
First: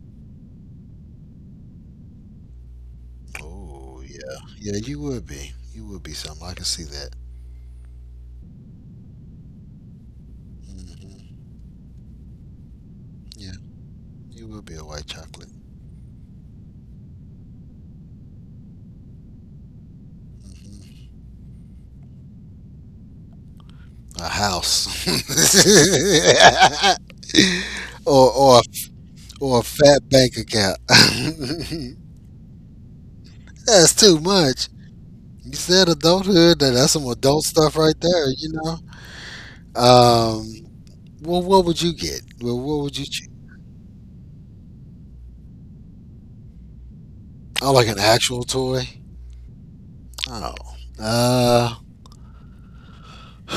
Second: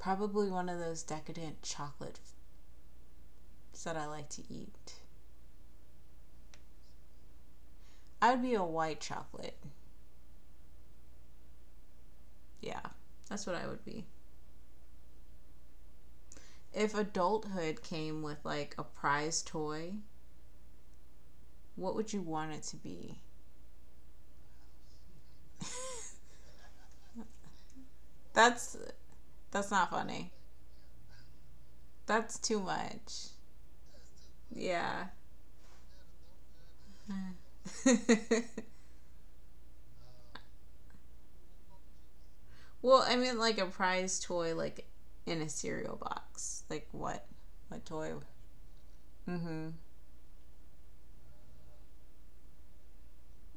probably one of those decadent chocolates that
Oh
I like
yeah,
to
yeah.
eat.
You would be. You would be something. I can see that.
I'd be a white chocolate.
Hmm.
Yeah, that's
Yeah,
what I would be.
you would be a white chocolate.
If adulthood came with like a prize toy,
Hmm.
what would you want it to be?
A house, or or
That's
or a
that's not
fat
funny.
bank account.
That's too much.
That's too much.
Yeah.
You said adulthood. That that's some adult stuff right there. You know. Um. Well, what would you get? Well, what would
Well,
you
I
choose?
mean like a prize toy like in a cereal box. Like, what?
Oh,
What
like an
toy?
actual toy?
Mm. Mhm.
Oh. Uh.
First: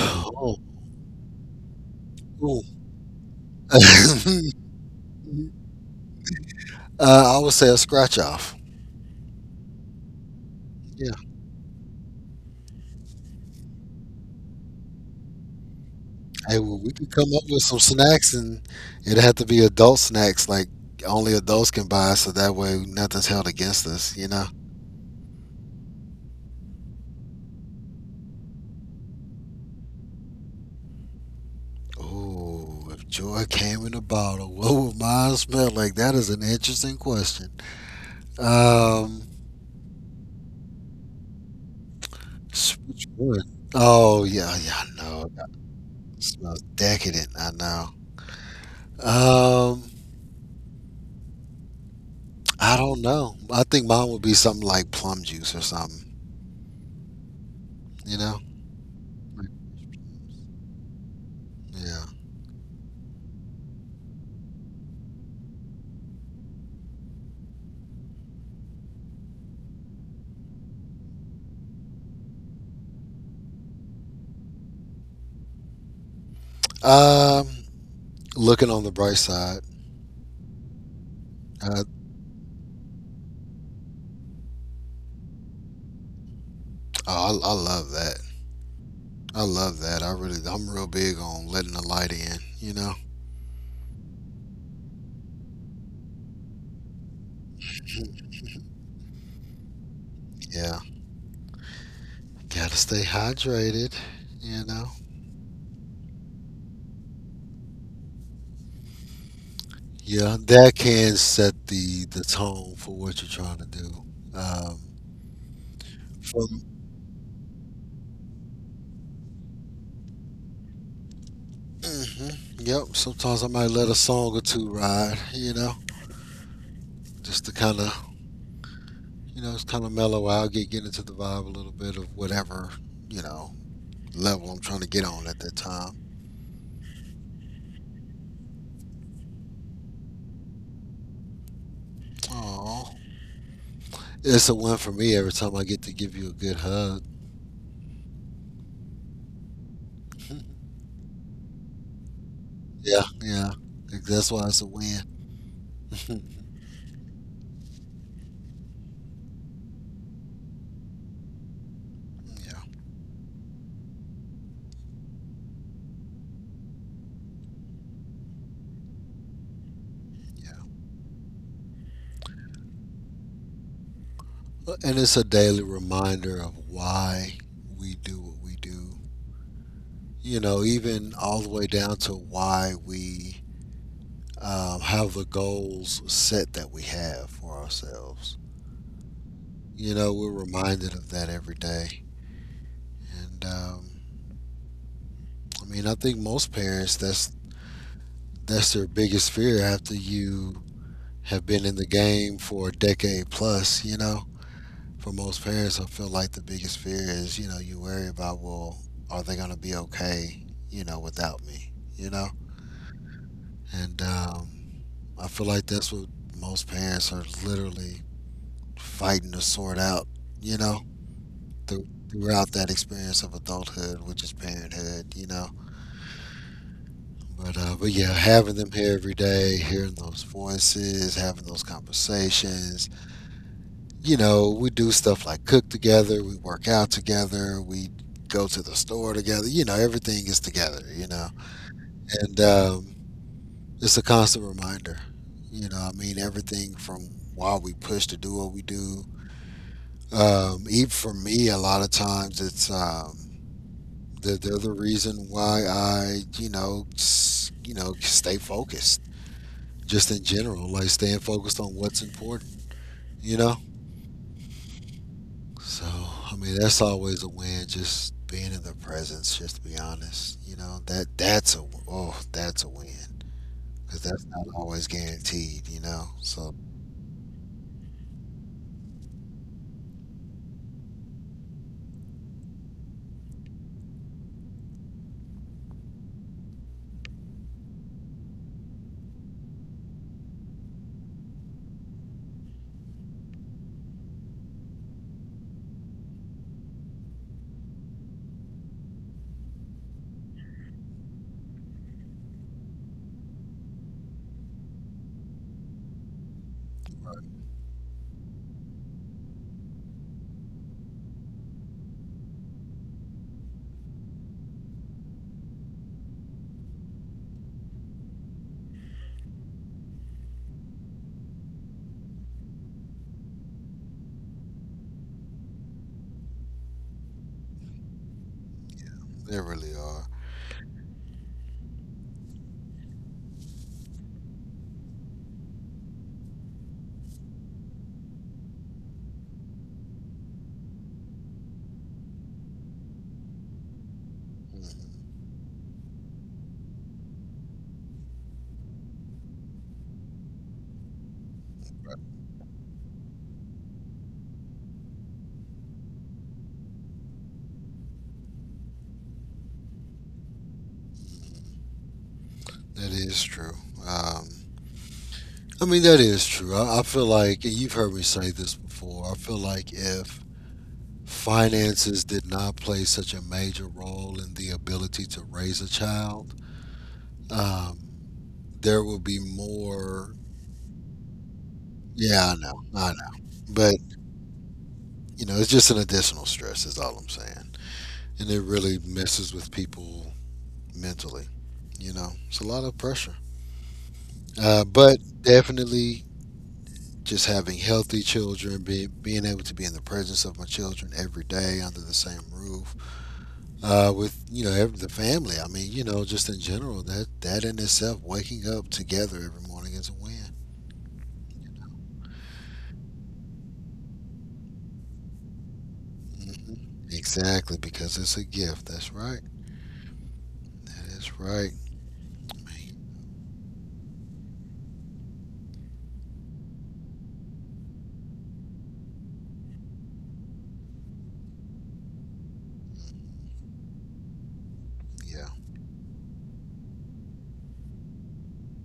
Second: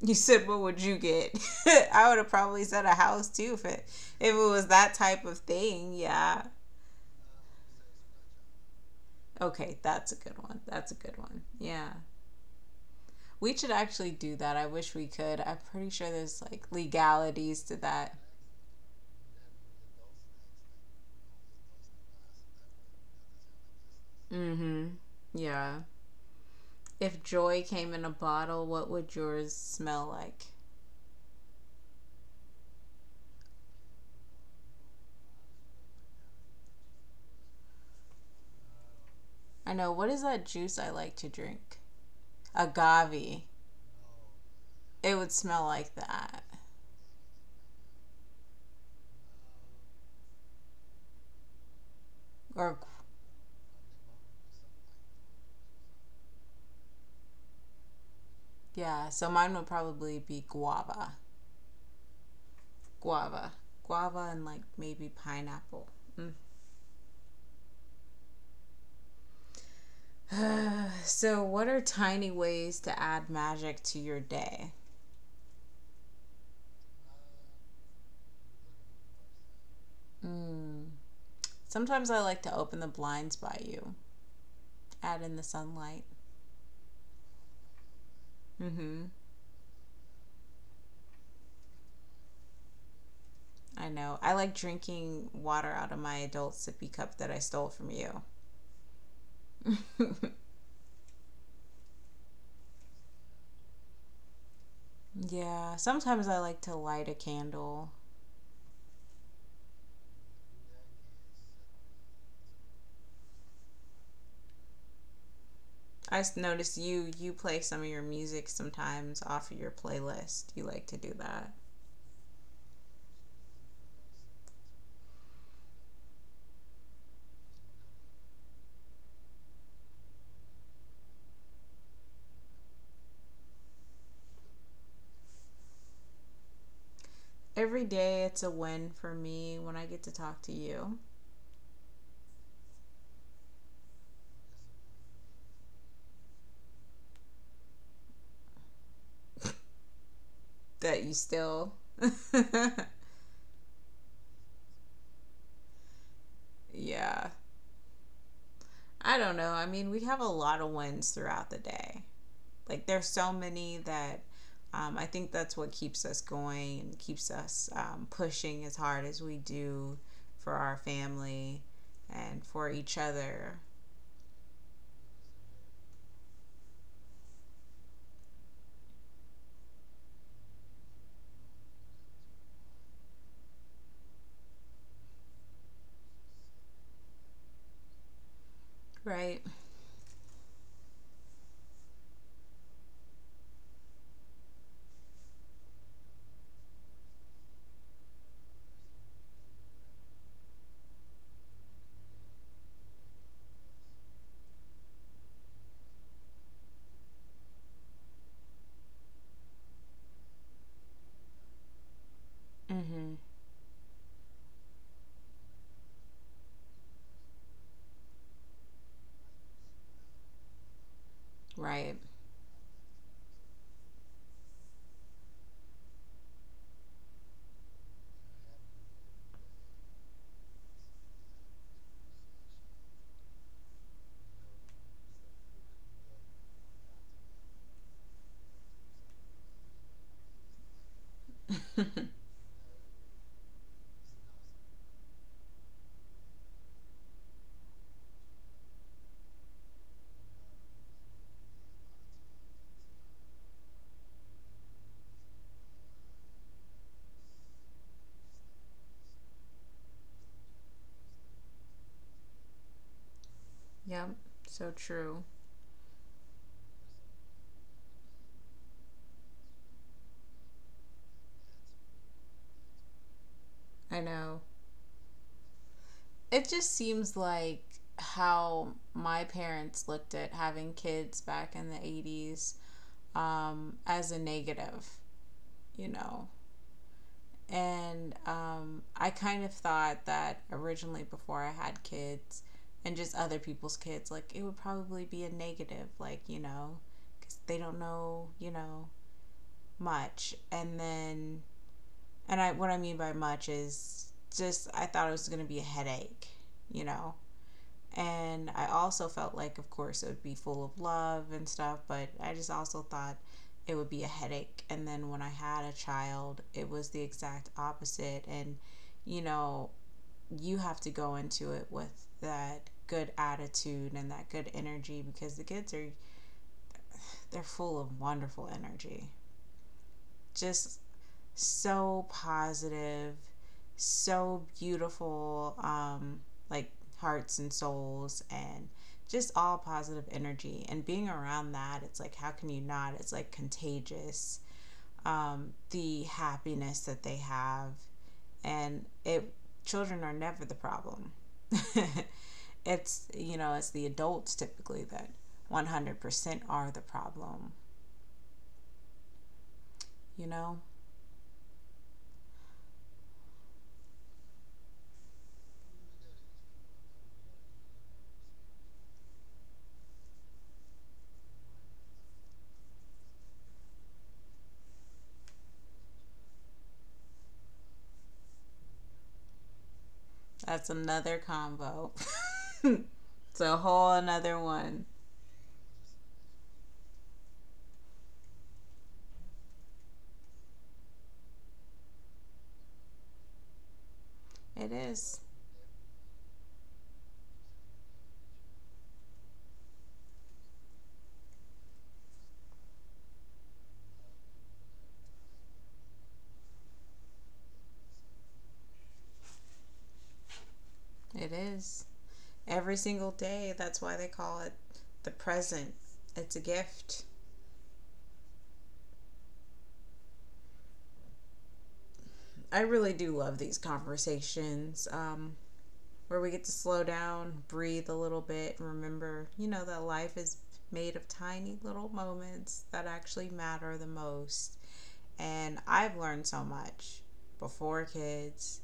You said what would you get? I would have probably
Ooh.
said a house too if it if it was that type of thing. Yeah.
Uh, I would say a scratch off.
Okay, that's a good one. That's a
Yeah.
good one. Yeah. We should actually do that. I wish we could. I'm pretty sure there's
Hey,
like
well, we could come up
legalities
with
to
some
that.
snacks, and it'd have to be adult snacks, like only adults can buy, so that way nothing's held against us, you know?
Mm. Mhm. Yeah. If joy came in a bottle, what would yours smell like?
Ooh, if joy came in a bottle, what would mine smell like? That is an interesting question. Um,
I know. What is that juice I like to drink?
s- which one?
Agave.
Oh yeah, yeah, I
It
know.
would
That
smell like that.
smells decadent. I know. Um, I
Or,
don't know. I think mine would be something like plum juice or something. You know?
yeah, so mine would probably be guava.
Yeah.
Guava. Guava and like maybe pineapple. Mm. So, what are tiny ways to add magic to your day?
Um, looking on the bright side,
Mm.
uh,
Sometimes I like to open the blinds by you, add in the sunlight.
oh, I, I love that.
Mm hmm.
I love that. I really, I'm real big on letting the light in. You know,
I know. I like drinking water out of my adult sippy cup that I stole from you.
yeah, gotta stay hydrated. You know,
Yeah, sometimes I like to light a candle.
yeah, that can set the the tone for what you're trying to do. Um,
I
from
notice you you play some of your music sometimes off of your playlist. You like to do that.
hmm yep, sometimes I might let a song or two ride. You know, just to kind of you know, it's kind of mellow out, get get into the vibe a little bit of whatever you know level I'm trying to get on at that time.
Every day it's a win for me when I get to talk to you.
Oh, it's a win for me every time I get to give you a good hug.
That you still
Yeah, yeah. Like, That's why it's a win. yeah,
yeah. I don't know. I mean, we have a lot of wins throughout the day. Like, there's so many that um, I think that's what keeps us going and keeps us um, pushing as hard as we do
yeah.
for our family and for each other.
And it's a daily reminder of why we do what we do. You know, even all the way down to why we um, have the goals set that we have for ourselves.
Right?
You know, we're reminded of that every day. And um, I mean, I think most parents that's that's their biggest fear after you have been in the game for a decade plus, you know. For most parents, I feel like the biggest fear is, you know, you worry about, well, are they going to be okay, you know, without me, you know?
Mm-hmm.
And um, I feel like that's what most parents are literally fighting to sort out, you know, through
Right.
throughout that experience of adulthood, which is parenthood, you know. But uh, but yeah, having them here every day, hearing those voices, having those conversations, you know, we do stuff like cook together, we work out together, we go to the store together. You know, everything is together, you know. And um, it's a constant reminder, you know, I mean, everything from why we push to do what we do. Um, even for me, a lot of times it's, um, they're, they're the reason why I, you know, s- you know, stay focused just in general, like staying focused on what's important, you know?
Yep. So true.
So, I mean, that's always a win. Just being in the presence, just to be honest, you know that that's a oh that's a win
I
because that's
know.
not always guaranteed, you know.
It
So
just seems like how my parents looked at having kids back in the eighties um, as a negative, you know, and um, I kind of thought that originally before I had kids, and just other people's kids, like, it would probably be a negative, like you know, because they don't know you know much, and then, and I what I mean by much is, just I thought it was gonna be a headache, you know, and I also felt like, of course, it would be full of love and stuff, but I just also thought it would be a headache. And then when I had a child, it was the exact opposite. And, you know, you have to go into it with that good attitude and that good energy, because the kids are they're full of wonderful energy,
they really are.
just so positive, so beautiful, um, like hearts and souls and just all positive energy. And being around that, it's like, how can you not? It's like contagious.
Mhm.
Um, the happiness that they have, and it children are never the problem. It's, you know, it's the adults typically that one hundred percent are the problem. You know,
That is true. Um, I mean, that is true. I, I feel like, and you've heard me say this before. I feel like if finances did not play such a major role in the ability to raise a child, um, there would be more.
that's another combo.
Yeah, I know. I know.
It's a
But
whole another one.
you know, it's just an additional stress, is all I'm saying. And it really messes with people mentally. You know, it's a lot of pressure. Uh,
It
but
is.
definitely just having healthy children, be, being able to be in the presence of my children every day under the same roof uh, with, you know, every the family. I mean, you know, just in general, that, that in itself, waking up together every morning is a win.
It
You
is. Every single day. That's why they call it the present.
know?
It's a
Hmm
gift.
Exactly, because it's a gift. That's right. That is right.
I
Man,
really do love these conversations, um, where we get to slow down, breathe a little bit, and remember, you know, that life is made of tiny little moments that actually matter the most.
yeah.
And I've learned so much before kids,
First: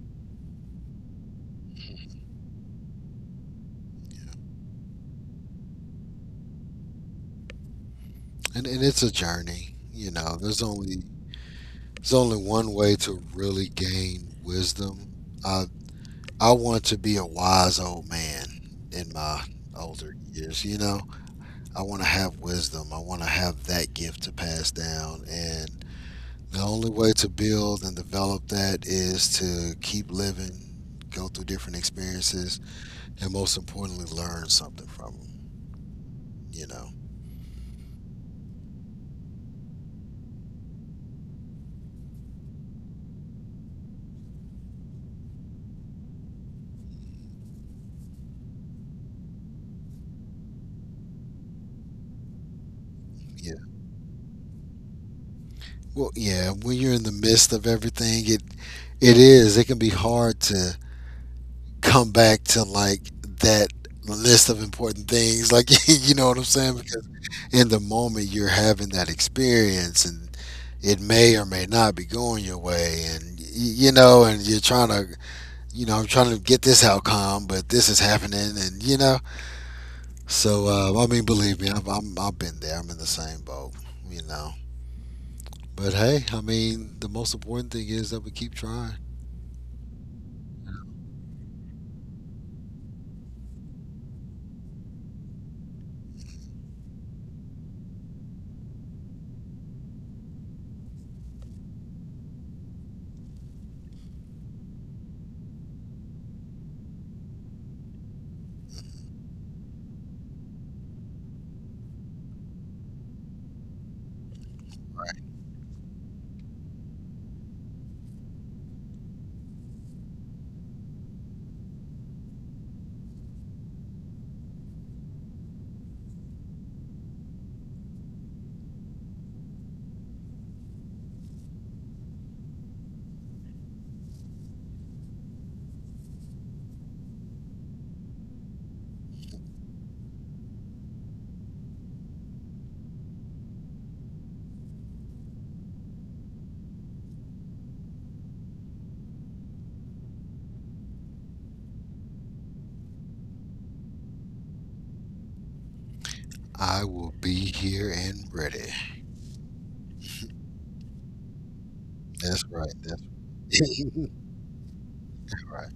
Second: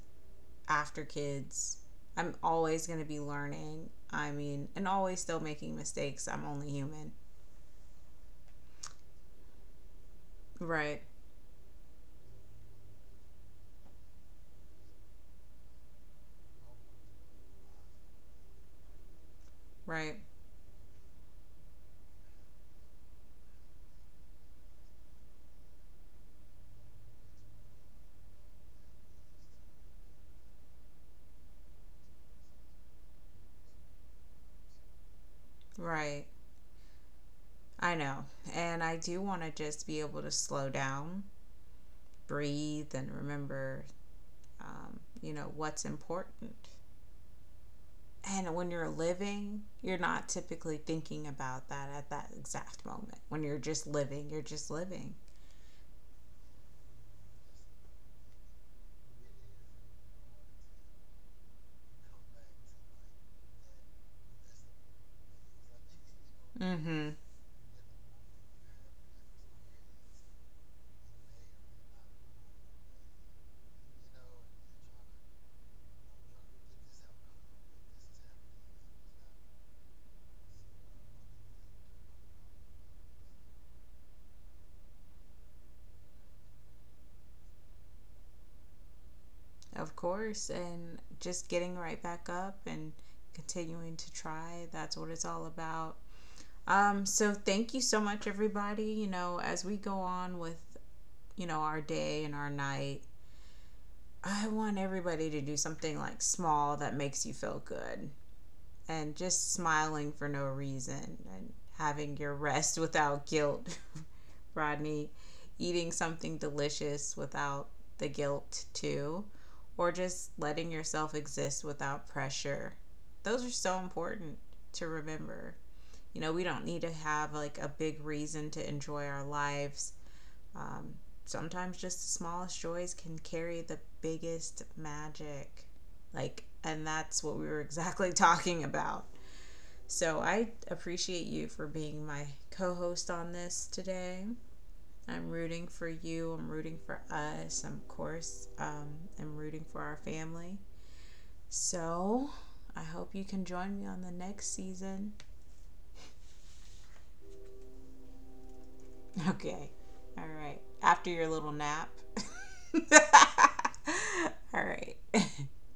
after kids. I'm always going to be learning. I mean, and always still making mistakes. I'm only human.
and, and it's a journey. You know, there's only
Right,
there's only one way to really gain wisdom. I I want to be a wise old man in my older
right.
years. You know, I want to have wisdom. I want to have that gift to pass down, and the only way to build and develop that is to keep living, go through different experiences, and most importantly, learn something from them.
Right.
You know,
I know. And I do want to just be able to slow down, breathe, and remember, um, you know, what's important. And when you're living, you're not typically thinking about that at that exact moment. When
yeah.
you're just living, you're just living.
Well, yeah. When you're in the midst of everything, it It is. It can be hard to come back to like that list of important things. Like, you know what I'm saying?
Mm-hmm.
Because in the moment you're having that experience, and it may or may not be going your way. And, y- you know, and you're trying to, you know, I'm trying to get this outcome, but this is happening. And, you know, so, uh, I mean, believe me, I've, I'm, I've been there. I'm in the same boat, you know. But hey, I mean, the most important thing is that we keep trying.
Of course. And just getting right back up and continuing to try. That's what it's all about. Um, so thank you so much, everybody. You know, as we go on with, you know, our day and our night, I want everybody to do something like small that makes you feel good, and just smiling for no reason, and having your rest without guilt, Rodney, eating something delicious without the guilt too, or just letting yourself exist without pressure. Those are so important to remember. You know, we don't need to have like a big reason to enjoy our lives, um, sometimes just the smallest joys can carry the biggest magic. Like, and that's what we were exactly talking about. So I appreciate you for being my co host on this today. I'm rooting for you. I'm rooting for us. Of course, um, I'm rooting for our family. So I hope you can join me on the next season.
I will be here and ready.
Okay. All right. After your little nap.
That's right. That's
All right.
right.